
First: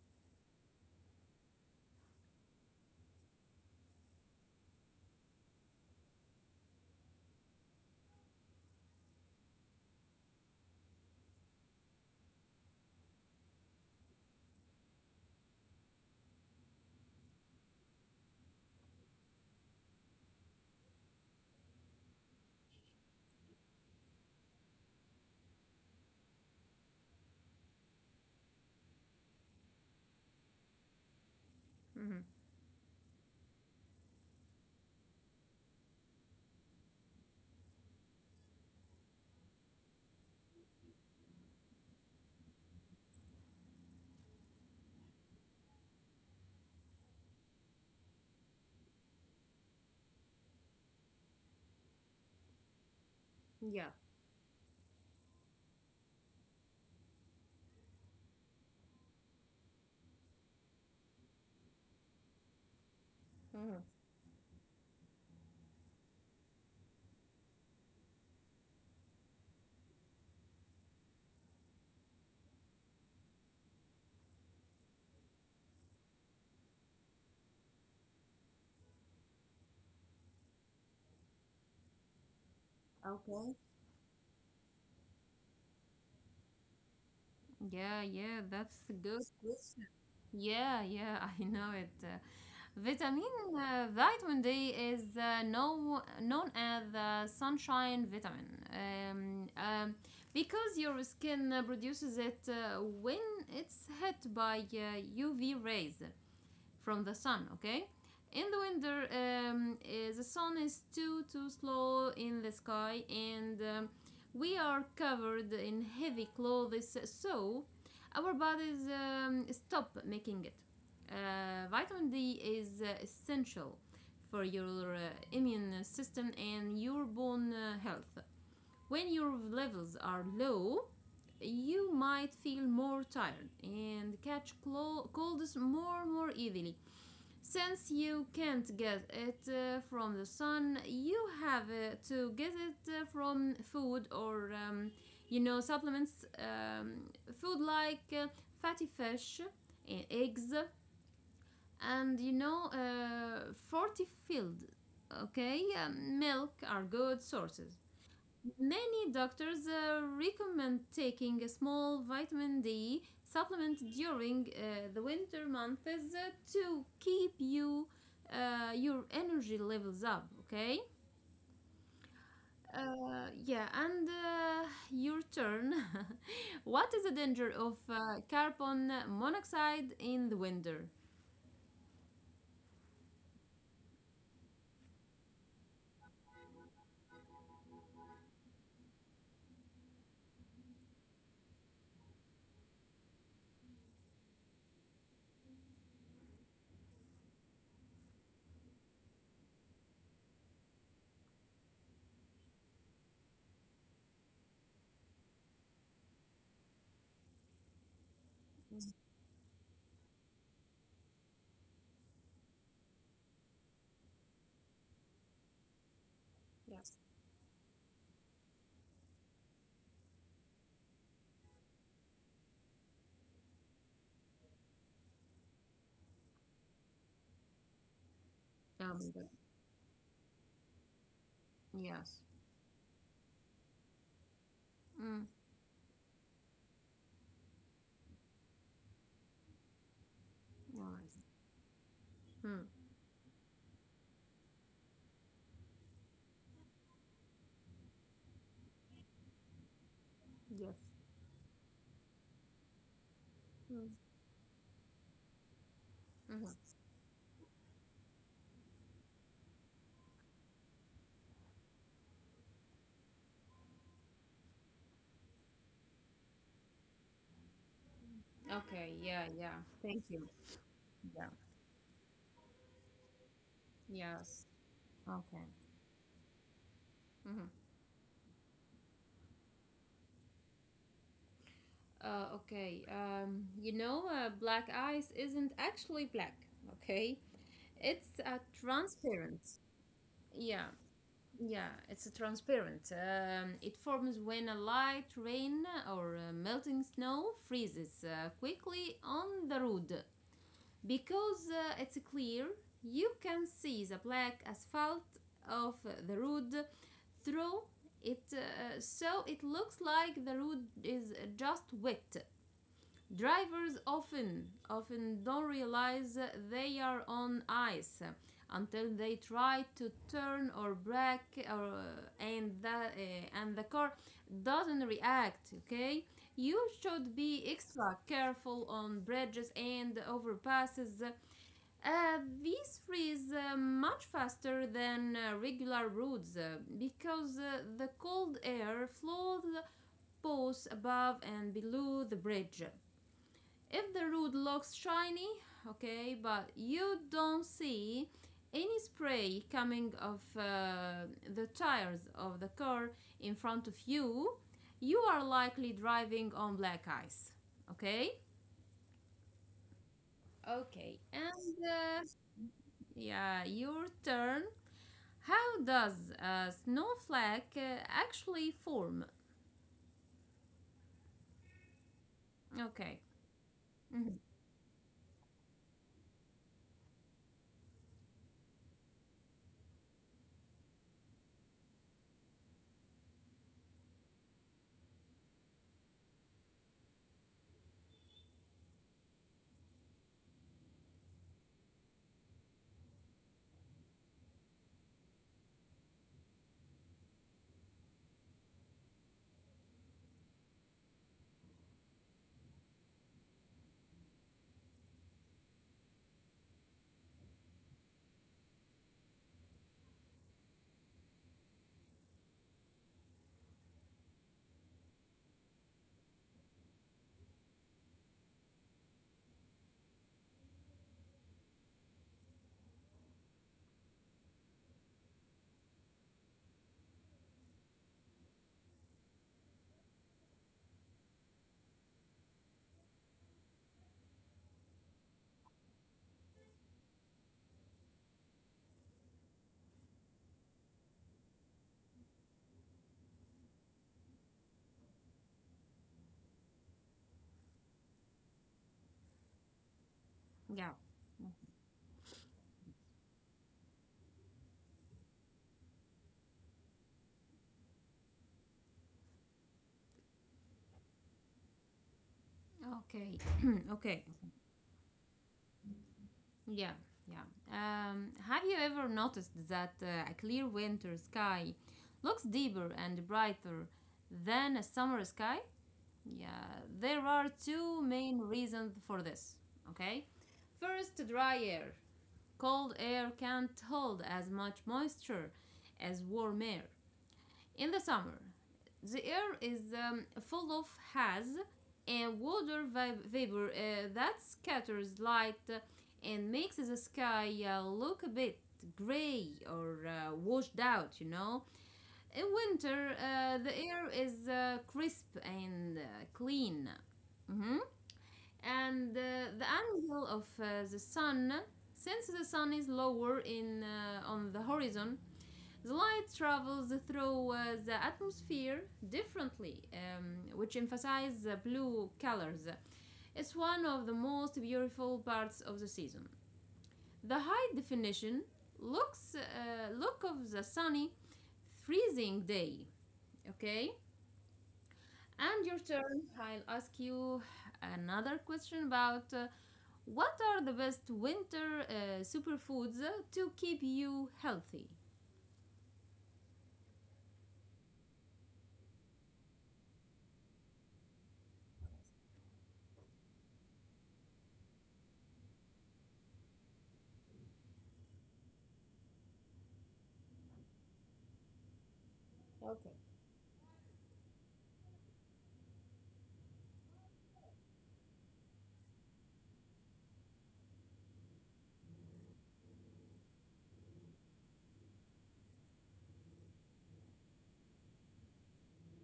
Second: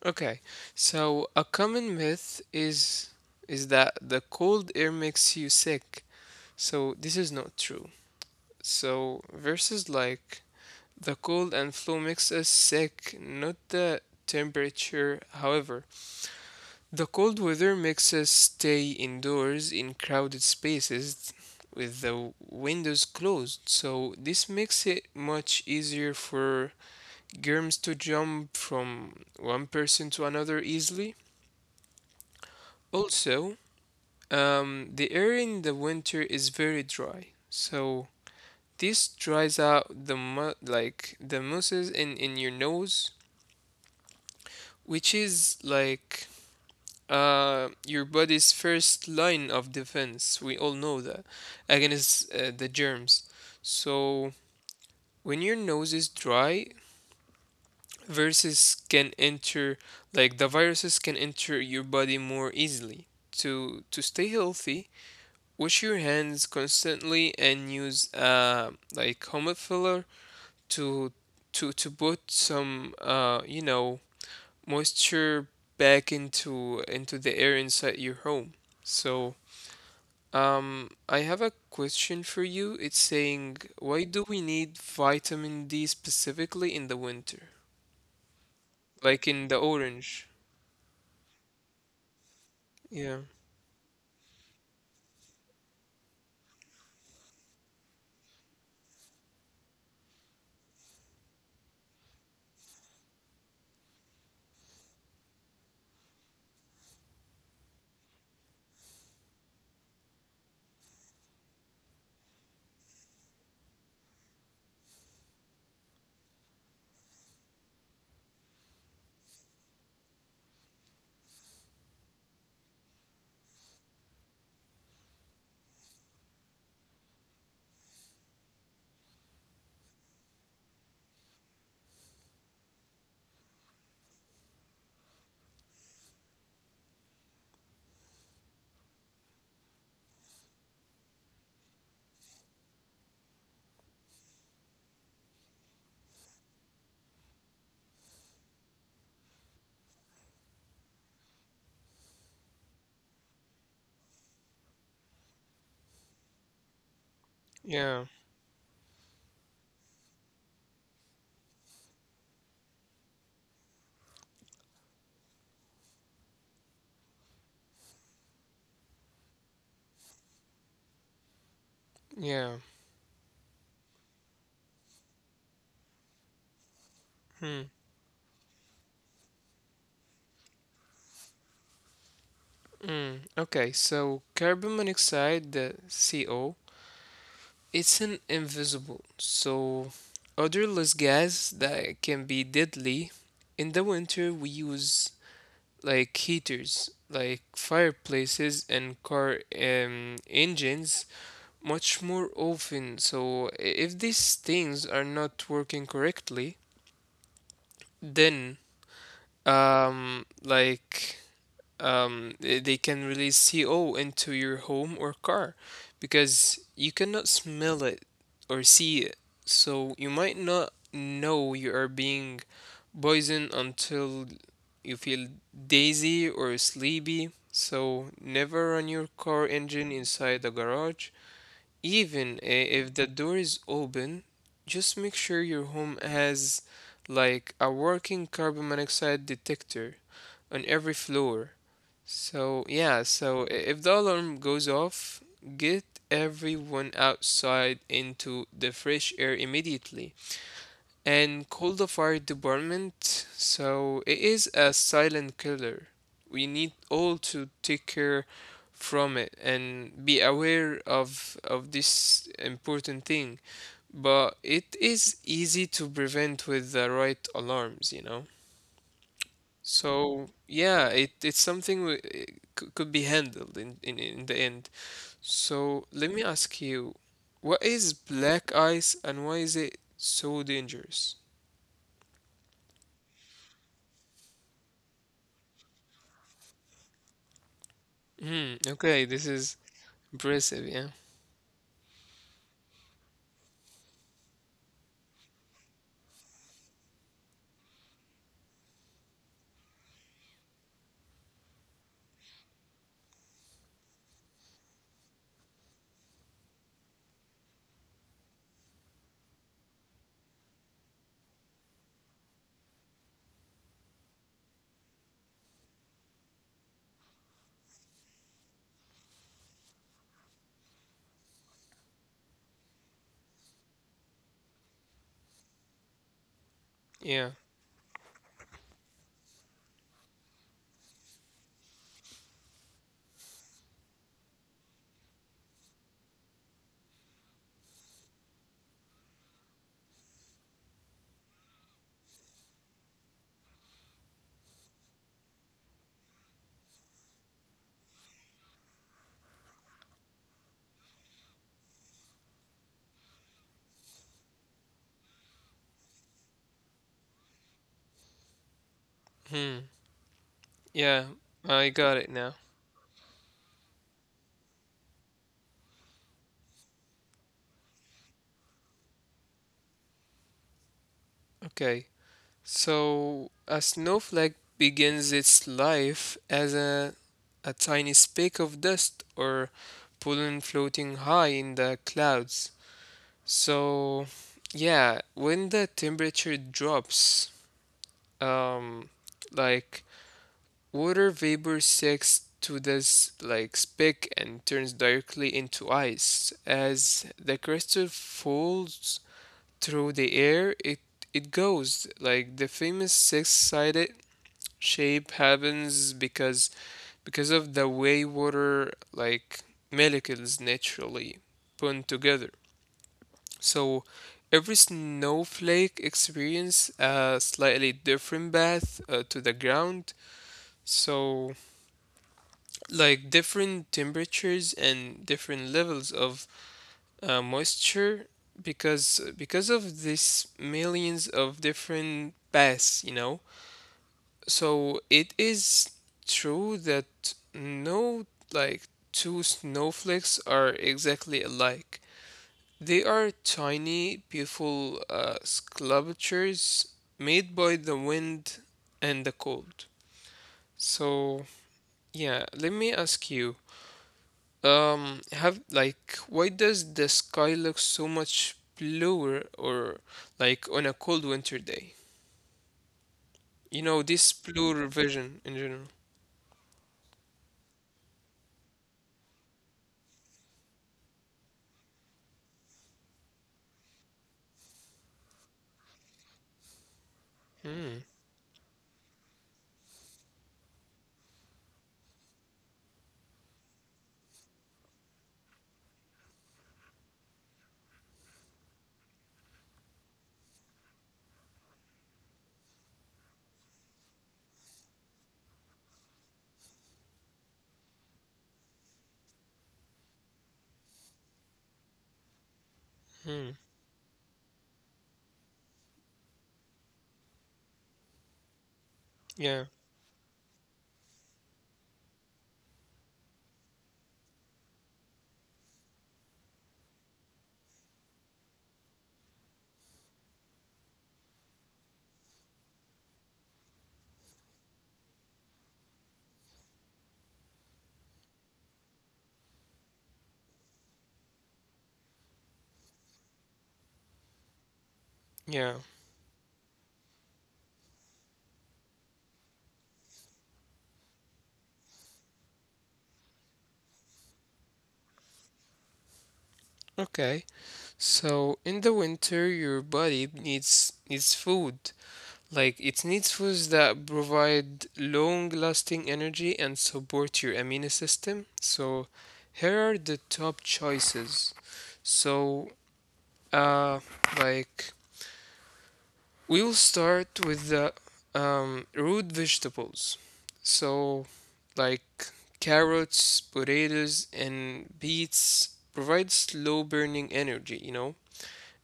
Speaker 2: Okay. So a common myth is that the cold air makes you sick. So this is not true. So verses like the cold and flu makes us sick, not the temperature. However, the cold weather makes us stay indoors in crowded spaces with the windows closed, so this makes it much easier for germs to jump from one person to another easily.
Speaker 1: Mm-hmm.
Speaker 2: Also, the air in the winter is very dry, so this dries out the mucus in your nose, which is like your body's first line of defense. We all know that against the germs.
Speaker 1: Yeah.
Speaker 2: So when your nose is dry, viruses can enter your body more easily. To
Speaker 1: Mhm.
Speaker 2: to stay healthy, wash your hands constantly and use like homophiller to to put some moisture back into the air inside your home. So I have a question for you. It's saying,
Speaker 1: Okay.
Speaker 2: why do we need vitamin D specifically in the winter?
Speaker 1: Yeah, yeah, that's a
Speaker 2: Like
Speaker 1: good
Speaker 2: in the
Speaker 1: question.
Speaker 2: orange.
Speaker 1: Yeah, yeah, <laughs> I know it.
Speaker 2: Yeah,
Speaker 1: Vitamin vitamin D is known as the sunshine vitamin, um, um, because your skin produces it when it's hit by UV rays from the sun, okay? In the winter, the sun is too slow in the sky, and we are covered in heavy clothes, so our bodies stop making it. Vitamin D is essential for your immune system and your bone health. When your levels are low, you might feel more tired and catch colds more easily. Since you can't get it from the sun, you have to get it from food or, supplements. Food like fatty fish, eggs, and, fortified, okay, milk are good sources.
Speaker 2: yeah,
Speaker 1: Many doctors recommend taking a small vitamin D supplement during the winter months to keep your energy levels up. Okay.
Speaker 2: yeah.
Speaker 1: Yeah, and your turn. <laughs> What is the danger of
Speaker 2: Hmm.
Speaker 1: carbon monoxide in the winter?
Speaker 2: Mm. Okay, so carbon monoxide, the CO, it's an invisible, so odorless gas that can be deadly. In the winter, we use like heaters, like fireplaces and car engines much more often. So if these things are not working correctly, then um like they can release CO into your home or car because
Speaker 1: Yes.
Speaker 2: you cannot smell it or see it. So you might not know you are being poisoned until you feel dazy or sleepy. So
Speaker 1: Um,
Speaker 2: never run
Speaker 1: the-
Speaker 2: your car engine inside the garage
Speaker 1: yes.
Speaker 2: even if the door is open, just
Speaker 1: Mm,
Speaker 2: make sure your home has like a working carbon monoxide detector on every
Speaker 1: yes.
Speaker 2: floor.
Speaker 1: Mm,
Speaker 2: So, yeah, so if the alarm goes off, get everyone outside into the fresh air immediately
Speaker 1: yes.
Speaker 2: and called the fire department. So it is a silent killer. We
Speaker 1: Hmm.
Speaker 2: need all to take care from it and be aware of this important thing. But it is easy to prevent with the right alarms, you know.
Speaker 1: Okay. Yeah. Yeah.
Speaker 2: So
Speaker 1: Thank you.
Speaker 2: yeah, it, it's something we, it c- could be handled in the
Speaker 1: Yes.
Speaker 2: end. So let me ask you,
Speaker 1: Hmm.
Speaker 2: what is black ice and why is it so dangerous?
Speaker 1: Okay. You know, black ice isn't actually black, okay? It's
Speaker 2: Hmm. Okay,
Speaker 1: transparent.
Speaker 2: this is
Speaker 1: Yeah,
Speaker 2: impressive. Yeah.
Speaker 1: yeah, it's a transparent. It forms when a light rain or melting snow freezes quickly on the road. Because it's clear, you can see the black asphalt of the road through it, so it looks like the road is just wet. Drivers often don't realize they are on ice until they try to turn or brake, or and the car doesn't react, okay? You should be
Speaker 2: Yeah.
Speaker 1: extra careful on bridges and overpasses. These freeze much faster than regular roads because the cold air flows both above and below the bridge. If the root looks shiny, okay, but you don't see any spray coming of the tires of the car in front of you, you are likely driving on black ice, okay?
Speaker 2: Hmm.
Speaker 1: Okay.
Speaker 2: Yeah.
Speaker 1: And
Speaker 2: I
Speaker 1: uh,
Speaker 2: got it now.
Speaker 1: yeah, your turn. How does a snowflake actually form?
Speaker 2: Okay.
Speaker 1: Okay.
Speaker 2: So a
Speaker 1: Mhm.
Speaker 2: snowflake begins its life as a tiny speck of dust or pollen floating high in the clouds. So yeah, when the temperature drops, um, like water vapor sticks to this like speck and turns directly into ice. As the crystal falls through the air, it goes like the famous six-sided shape happens because of the way water like molecules naturally put together. So every snowflake experiences a slightly different path to the ground. So like different temperatures and different levels of moisture because of this millions of different paths, you know, so it is true that no like two snowflakes are exactly alike. They are tiny beautiful sculptures made by the wind and the cold.
Speaker 1: Yeah.
Speaker 2: So yeah, let me ask you, why does the sky look so much bluer or like on a cold winter day?
Speaker 1: Okay. <clears throat>
Speaker 2: You
Speaker 1: Okay.
Speaker 2: know, this bluer vision in general.
Speaker 1: Yeah, yeah. Have you ever noticed that a clear winter sky looks deeper and brighter than a summer sky? Yeah, there are two
Speaker 2: Hmm.
Speaker 1: main reasons for this, okay? First, dry air. Cold air can't hold as much moisture as warm air. In the summer, the air is full of haze and water vapor that scatters light, and makes the sky look a bit gray or washed out, you know. In winter,
Speaker 2: Hmm.
Speaker 1: the air is crisp and clean. Mhm. And the
Speaker 2: Yeah.
Speaker 1: angle of the sun, since the sun is lower in on the horizon, the light travels through the atmosphere differently, which emphasizes the blue colors. It's one of the most beautiful parts of the season. The high definition look of the sunny, freezing day. Okay, and your
Speaker 2: Yeah.
Speaker 1: turn. I'll ask you another question about, what are the best winter superfoods to keep you healthy.
Speaker 2: Okay. So in the winter, your body needs food. Like it needs foods that provide long-lasting energy and support your immune system. So here are the top choices. So,
Speaker 1: Okay.
Speaker 2: uh, like. we'll start with the root vegetables. So, like carrots, potatoes, and beets provide slow burning energy, you know?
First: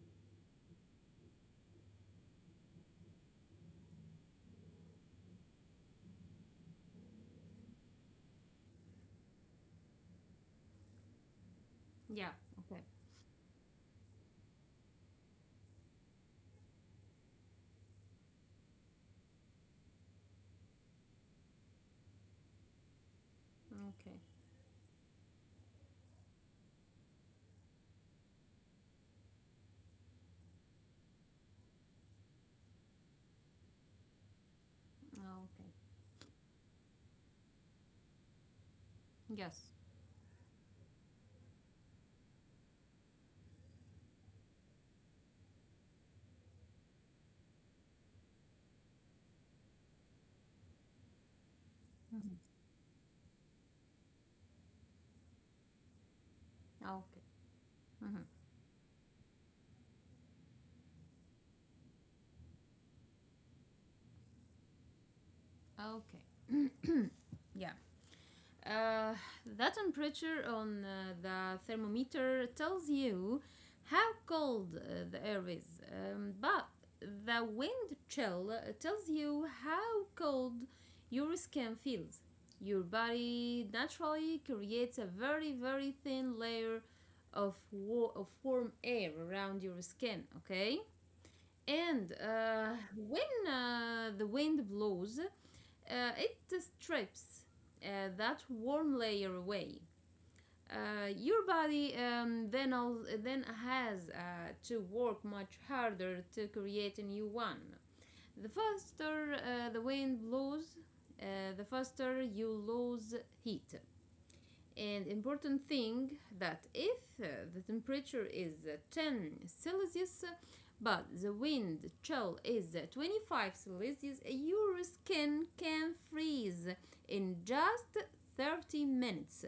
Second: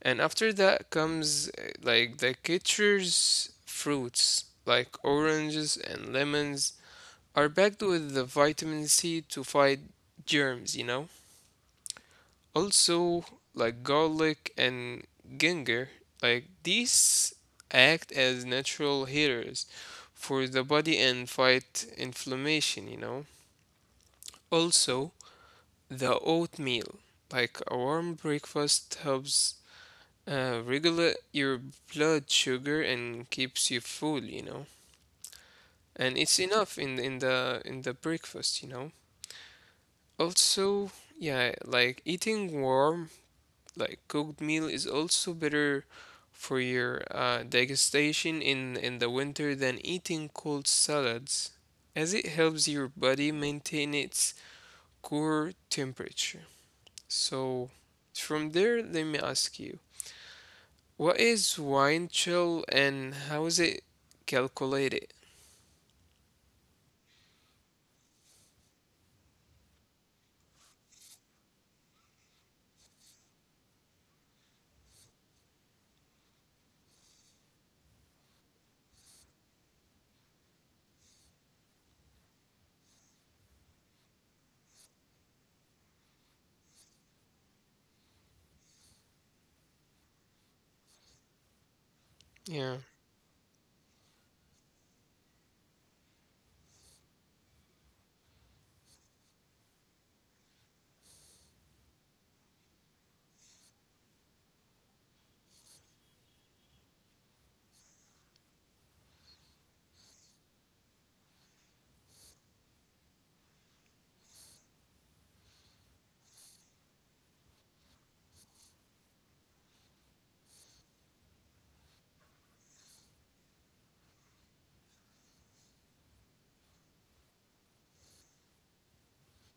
Speaker 2: And after that comes like the citrus fruits, like oranges and lemons, are packed with the vitamin C to fight germs, you know?
Speaker 1: Yeah. Okay.
Speaker 2: Also, like garlic and ginger, like these act as natural heaters for the body and fight inflammation, you know.
Speaker 1: Okay.
Speaker 2: Also, the oatmeal, like a warm breakfast, helps regulate your blood sugar and keeps you full, you know.
Speaker 1: Okay.
Speaker 2: And it's enough in the breakfast, you know.
Speaker 1: Yes.
Speaker 2: Also, yeah, like eating warm like cooked meal is also better for your digestion in the winter than eating cold salads, as it
Speaker 1: Mm-hmm.
Speaker 2: helps your body maintain its core temperature.
Speaker 1: Okay.
Speaker 2: So, from there, let me ask you, what is wine chill and how is it calculated?
Speaker 1: Mm-hmm. Okay. <clears throat> Yeah. Uh, that temperature on the thermometer tells you how cold the air is, but the wind chill tells you how cold your skin feels. Your body naturally creates a very, very thin layer of, of warm air around your skin, okay? And
Speaker 2: Yeah.
Speaker 1: when the wind blows, it strips that warm layer away. Your body then has to work much harder to create a new one. The faster the wind blows, the faster you lose heat. And important thing that if the temperature is 10 Celsius, but the wind chill is 25 Celsius, your skin can freeze in just 30 minutes.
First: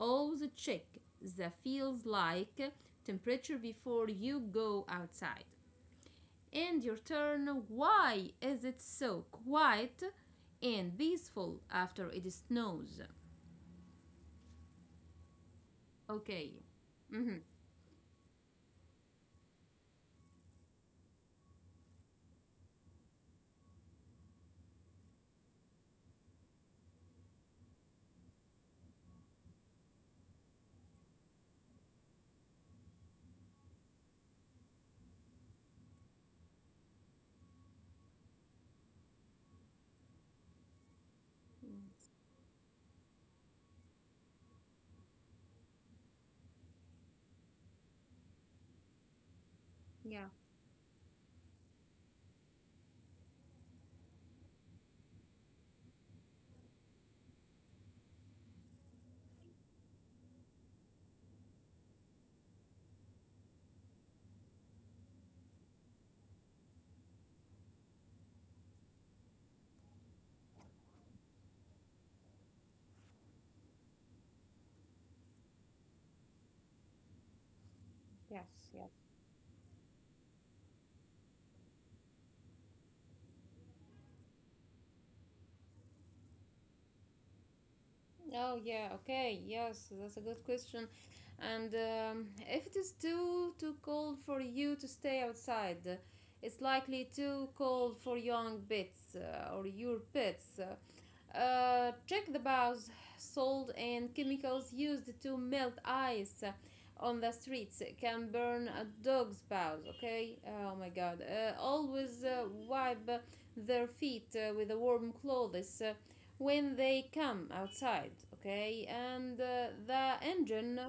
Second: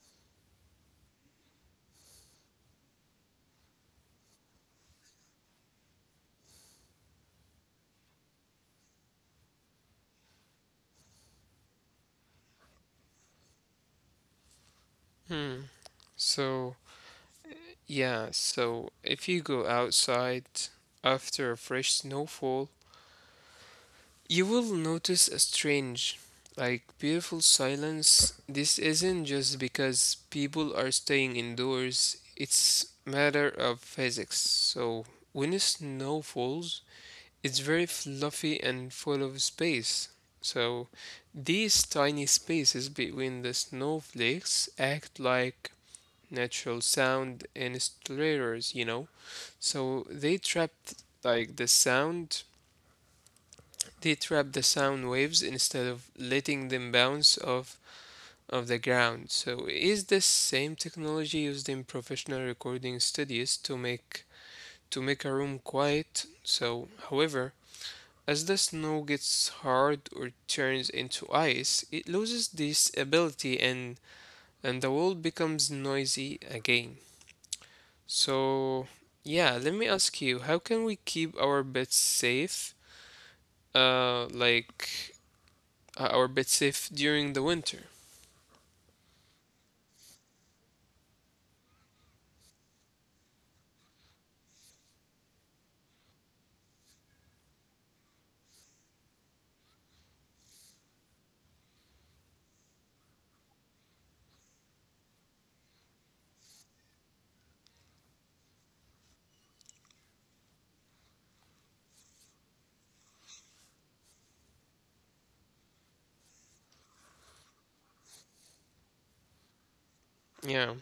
Speaker 1: Also check the feels like temperature before you go outside. And your turn, why is it so quiet and peaceful after it snows? Okay.
Speaker 2: So,
Speaker 1: Mm-hmm.
Speaker 2: yeah, so if you go outside after a fresh snowfall, you will notice a strange, like beautiful silence. This isn't just because people are staying indoors, it's matter of physics. So when snow falls, it's very fluffy and full of space. So these tiny spaces between the snowflakes act like natural sound insulators, you know. So
Speaker 1: Yeah.
Speaker 2: they like the sound trap the sound waves instead of letting them bounce off of the ground. So is the same technology used in professional recording studios to make a room quiet. So, however, as the snow gets hard or turns into ice, it loses this ability and the world becomes noisy again.
Speaker 1: Yes, yeah.
Speaker 2: So, yeah, let me ask you, how can we keep our pets safe? Uh, like or a bit safe during the winter.
Speaker 1: Oh, yeah, okay. Yes, that's a good question. And if it is too cold for you to stay outside, it's likely too cold for young pets or your pets. Check the bars, salt, and chemicals used to melt ice on the streets can burn a dog's paws. Okay. Oh my God. Always wipe their feet with a warm clothes when they come outside. Okay. And the
Speaker 2: Yeah,
Speaker 1: engine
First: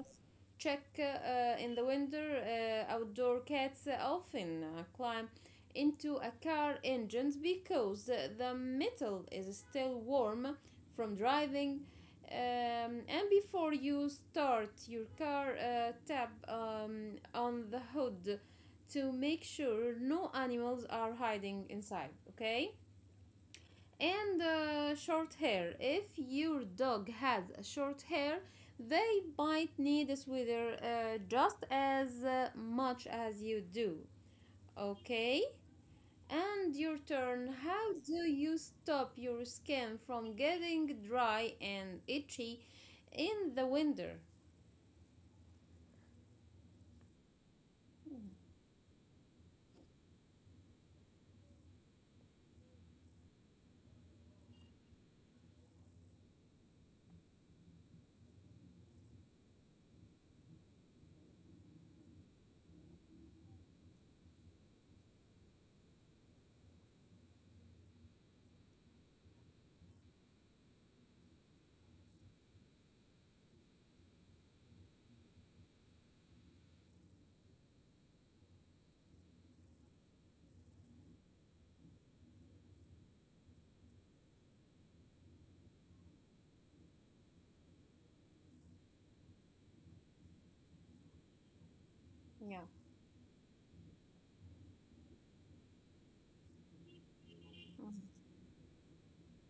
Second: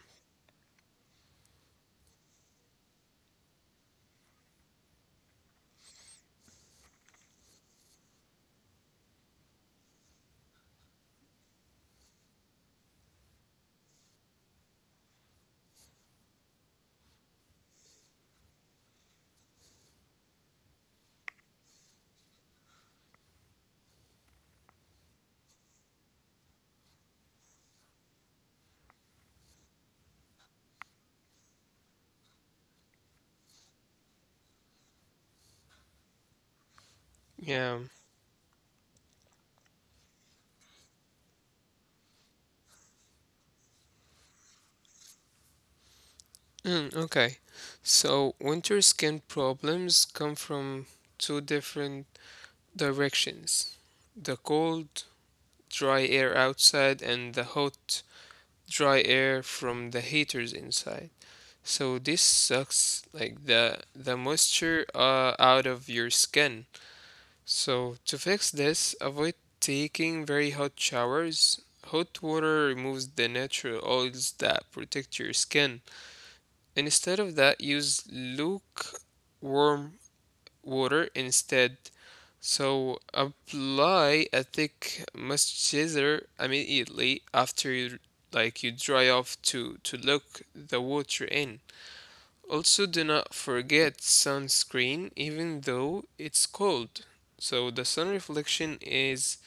Speaker 1: check in the winter. Outdoor cats often climb into a car engines because the metal is still warm from driving, and before you start your car, tap on the hood to make sure no animals are hiding inside, okay? And short hair, if your dog has short hair, they might need a sweater, just as much as you do, okay? And your turn.
Speaker 2: yeah.
Speaker 1: How do you stop your skin from getting dry and itchy in the winter?
Speaker 2: Mm, okay. So winter skin problems come from two different directions. The cold, dry air outside and the hot, dry air from the heaters inside. So this sucks like the moisture out of your skin. So, to fix this, avoid taking very hot showers. Hot water removes the natural oils that protect your skin. Instead of that, use lukewarm water instead. So, apply a thick moisturizer immediately after you dry off to lock the water in.
Speaker 1: Yeah.
Speaker 2: Also, do not forget sunscreen even though it's cold. So the sun reflection is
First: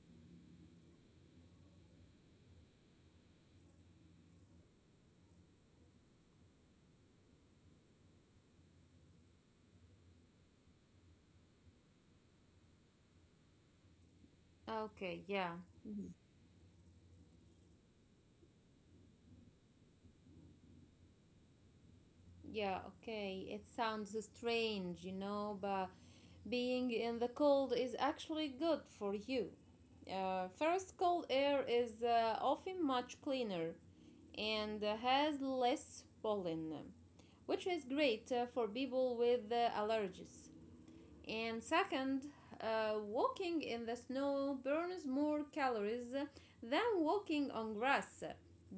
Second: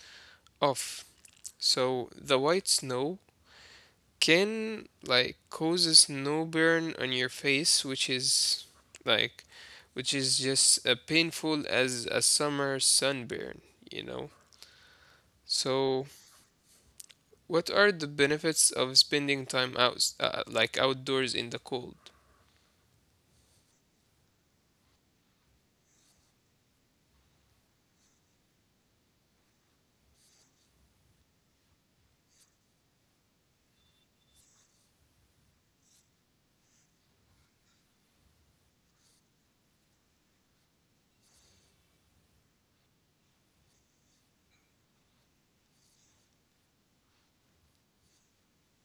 Speaker 2: off. So the white snow can like cause a snow burn on your face, like which is just as painful as a summer sunburn, you know.
Speaker 1: Okay, yeah.
Speaker 2: So
Speaker 1: Mhm.
Speaker 2: what are the benefits of spending time out like outdoors in the cold?
Speaker 1: Yeah, okay. It sounds strange, you know, but being in the cold is actually good for you. First, cold air is often much cleaner and has less pollen, which is great for people with allergies. And second, walking in the snow burns more calories than walking on grass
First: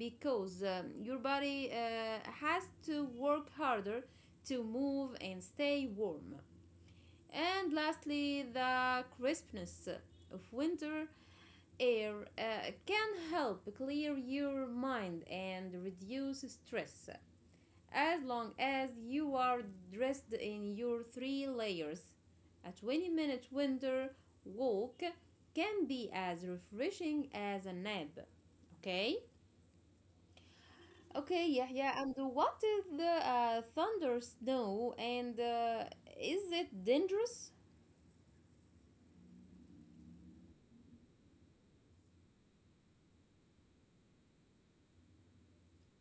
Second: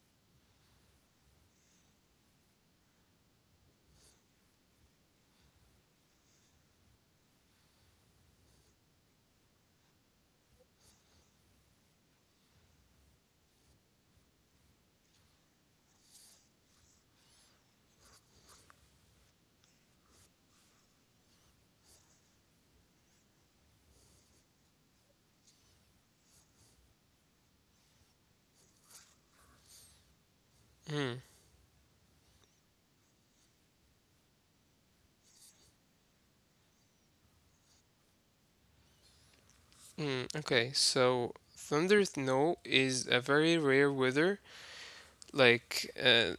Speaker 1: because your body has to work harder to move and stay warm. And lastly, the crispness of winter air can help clear your mind and reduce stress as long as you are dressed in your three layers. A 20-minute minute winter walk can be as refreshing as a nap. Okay?
Speaker 2: Hmm.
Speaker 1: Okay, yeah, yeah. And what is the thunder snow, and is it dangerous?
Speaker 2: Mm, okay, so thunder snow is a like uh,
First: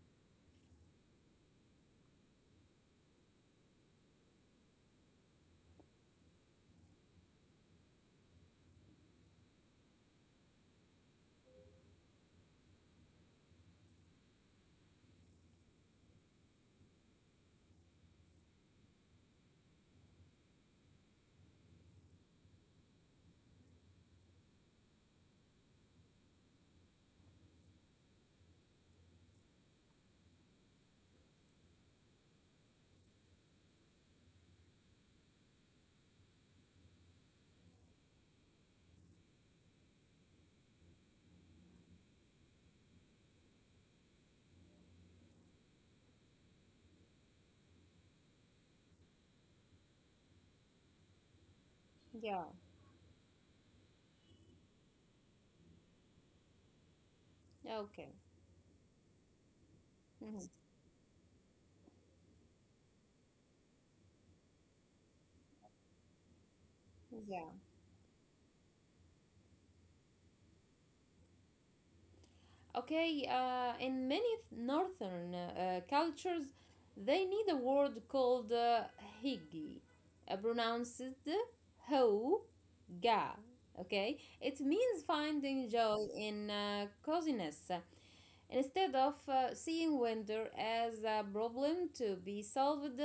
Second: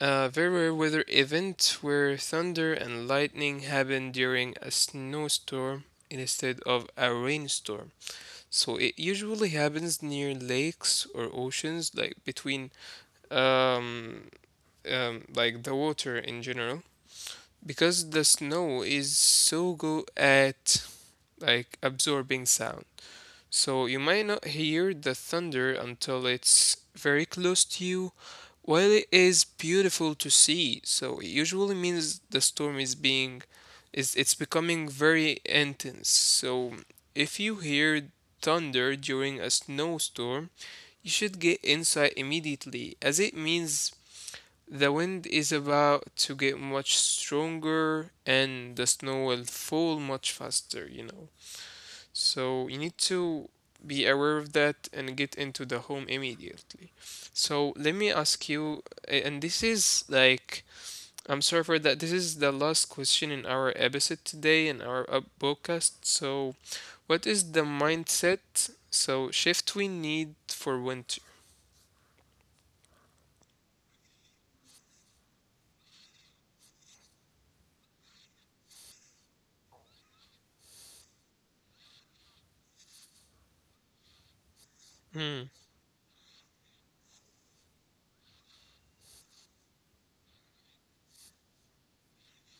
Speaker 2: very rare weather event where thunder and lightning happen during a snowstorm instead of a rainstorm. So it usually happens near lakes or oceans, like between um, like the water in general, because the snow is so good at like absorbing sound. So you might not hear the thunder until it's very close to you. While it is beautiful to see, so it usually means the storm is being is it's becoming very intense. So if you hear thunder during a snowstorm, you should get inside immediately as it means the wind is about to get much stronger and the snow will fall much faster, you know.
Speaker 1: Yeah.
Speaker 2: So you need to be aware of that and get into the home immediately. So
Speaker 1: Okay.
Speaker 2: let me ask you, a- and this is
Speaker 1: Mhm.
Speaker 2: like, I'm sorry for that. This is the last question in our episode today in our podcast. So,
Speaker 1: Yeah.
Speaker 2: what is the mindset? So shift we need for winter.
Speaker 1: Okay, in many northern cultures, they need a word called higi, pronounced ho ga. Okay, it means finding
Speaker 2: Hmm.
Speaker 1: joy in coziness instead of seeing winter as a problem to be solved.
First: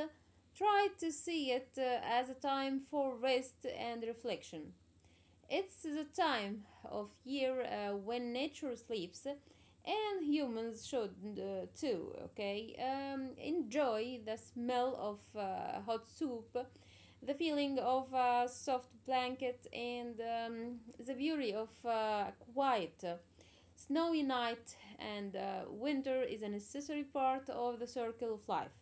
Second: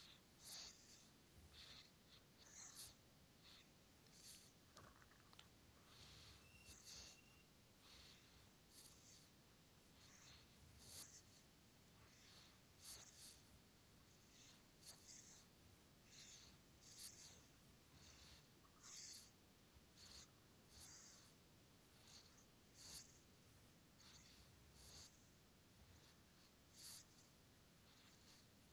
Speaker 1: Try to see it as a time for rest and reflection. It's the time of year when nature sleeps, and humans should too, okay? Enjoy the smell of hot soup, the feeling of a soft blanket, and the beauty of quiet. Snowy night, and winter is a necessary part of the circle of life.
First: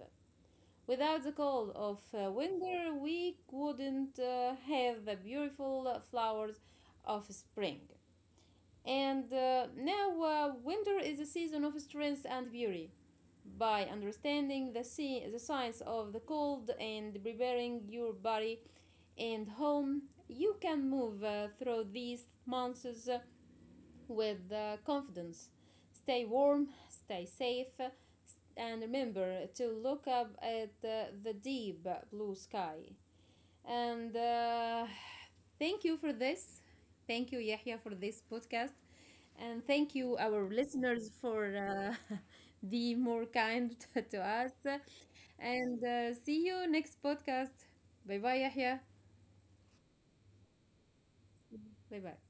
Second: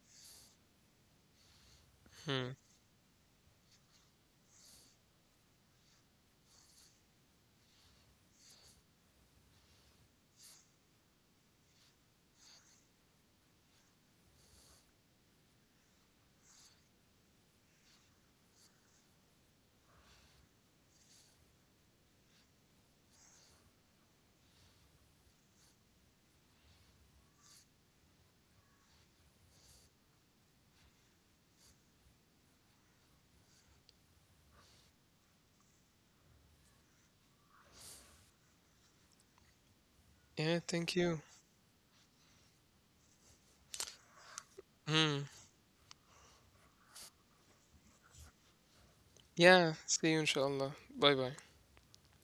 Speaker 1: Without the cold of
Speaker 2: Hmm.
Speaker 1: winter, we wouldn't have the beautiful flowers of spring. And now, winter is a season of strength and beauty. By understanding the science of the cold and preparing your body and home, you can move through these months with confidence. Stay warm, stay safe, and remember to look up at the deep blue sky. And thank you for this. Thank you, Yahya, for this podcast. And thank you, our
Speaker 2: Yeah. Thank
Speaker 1: listeners,
Speaker 2: you.
Speaker 1: for uh, <laughs> being more kind <laughs> to us.
Speaker 2: Hmm.
Speaker 1: And see you next podcast. Bye bye, Yahya.
Speaker 2: Yeah. See you, inshallah. Bye bye.
Speaker 1: Bye bye.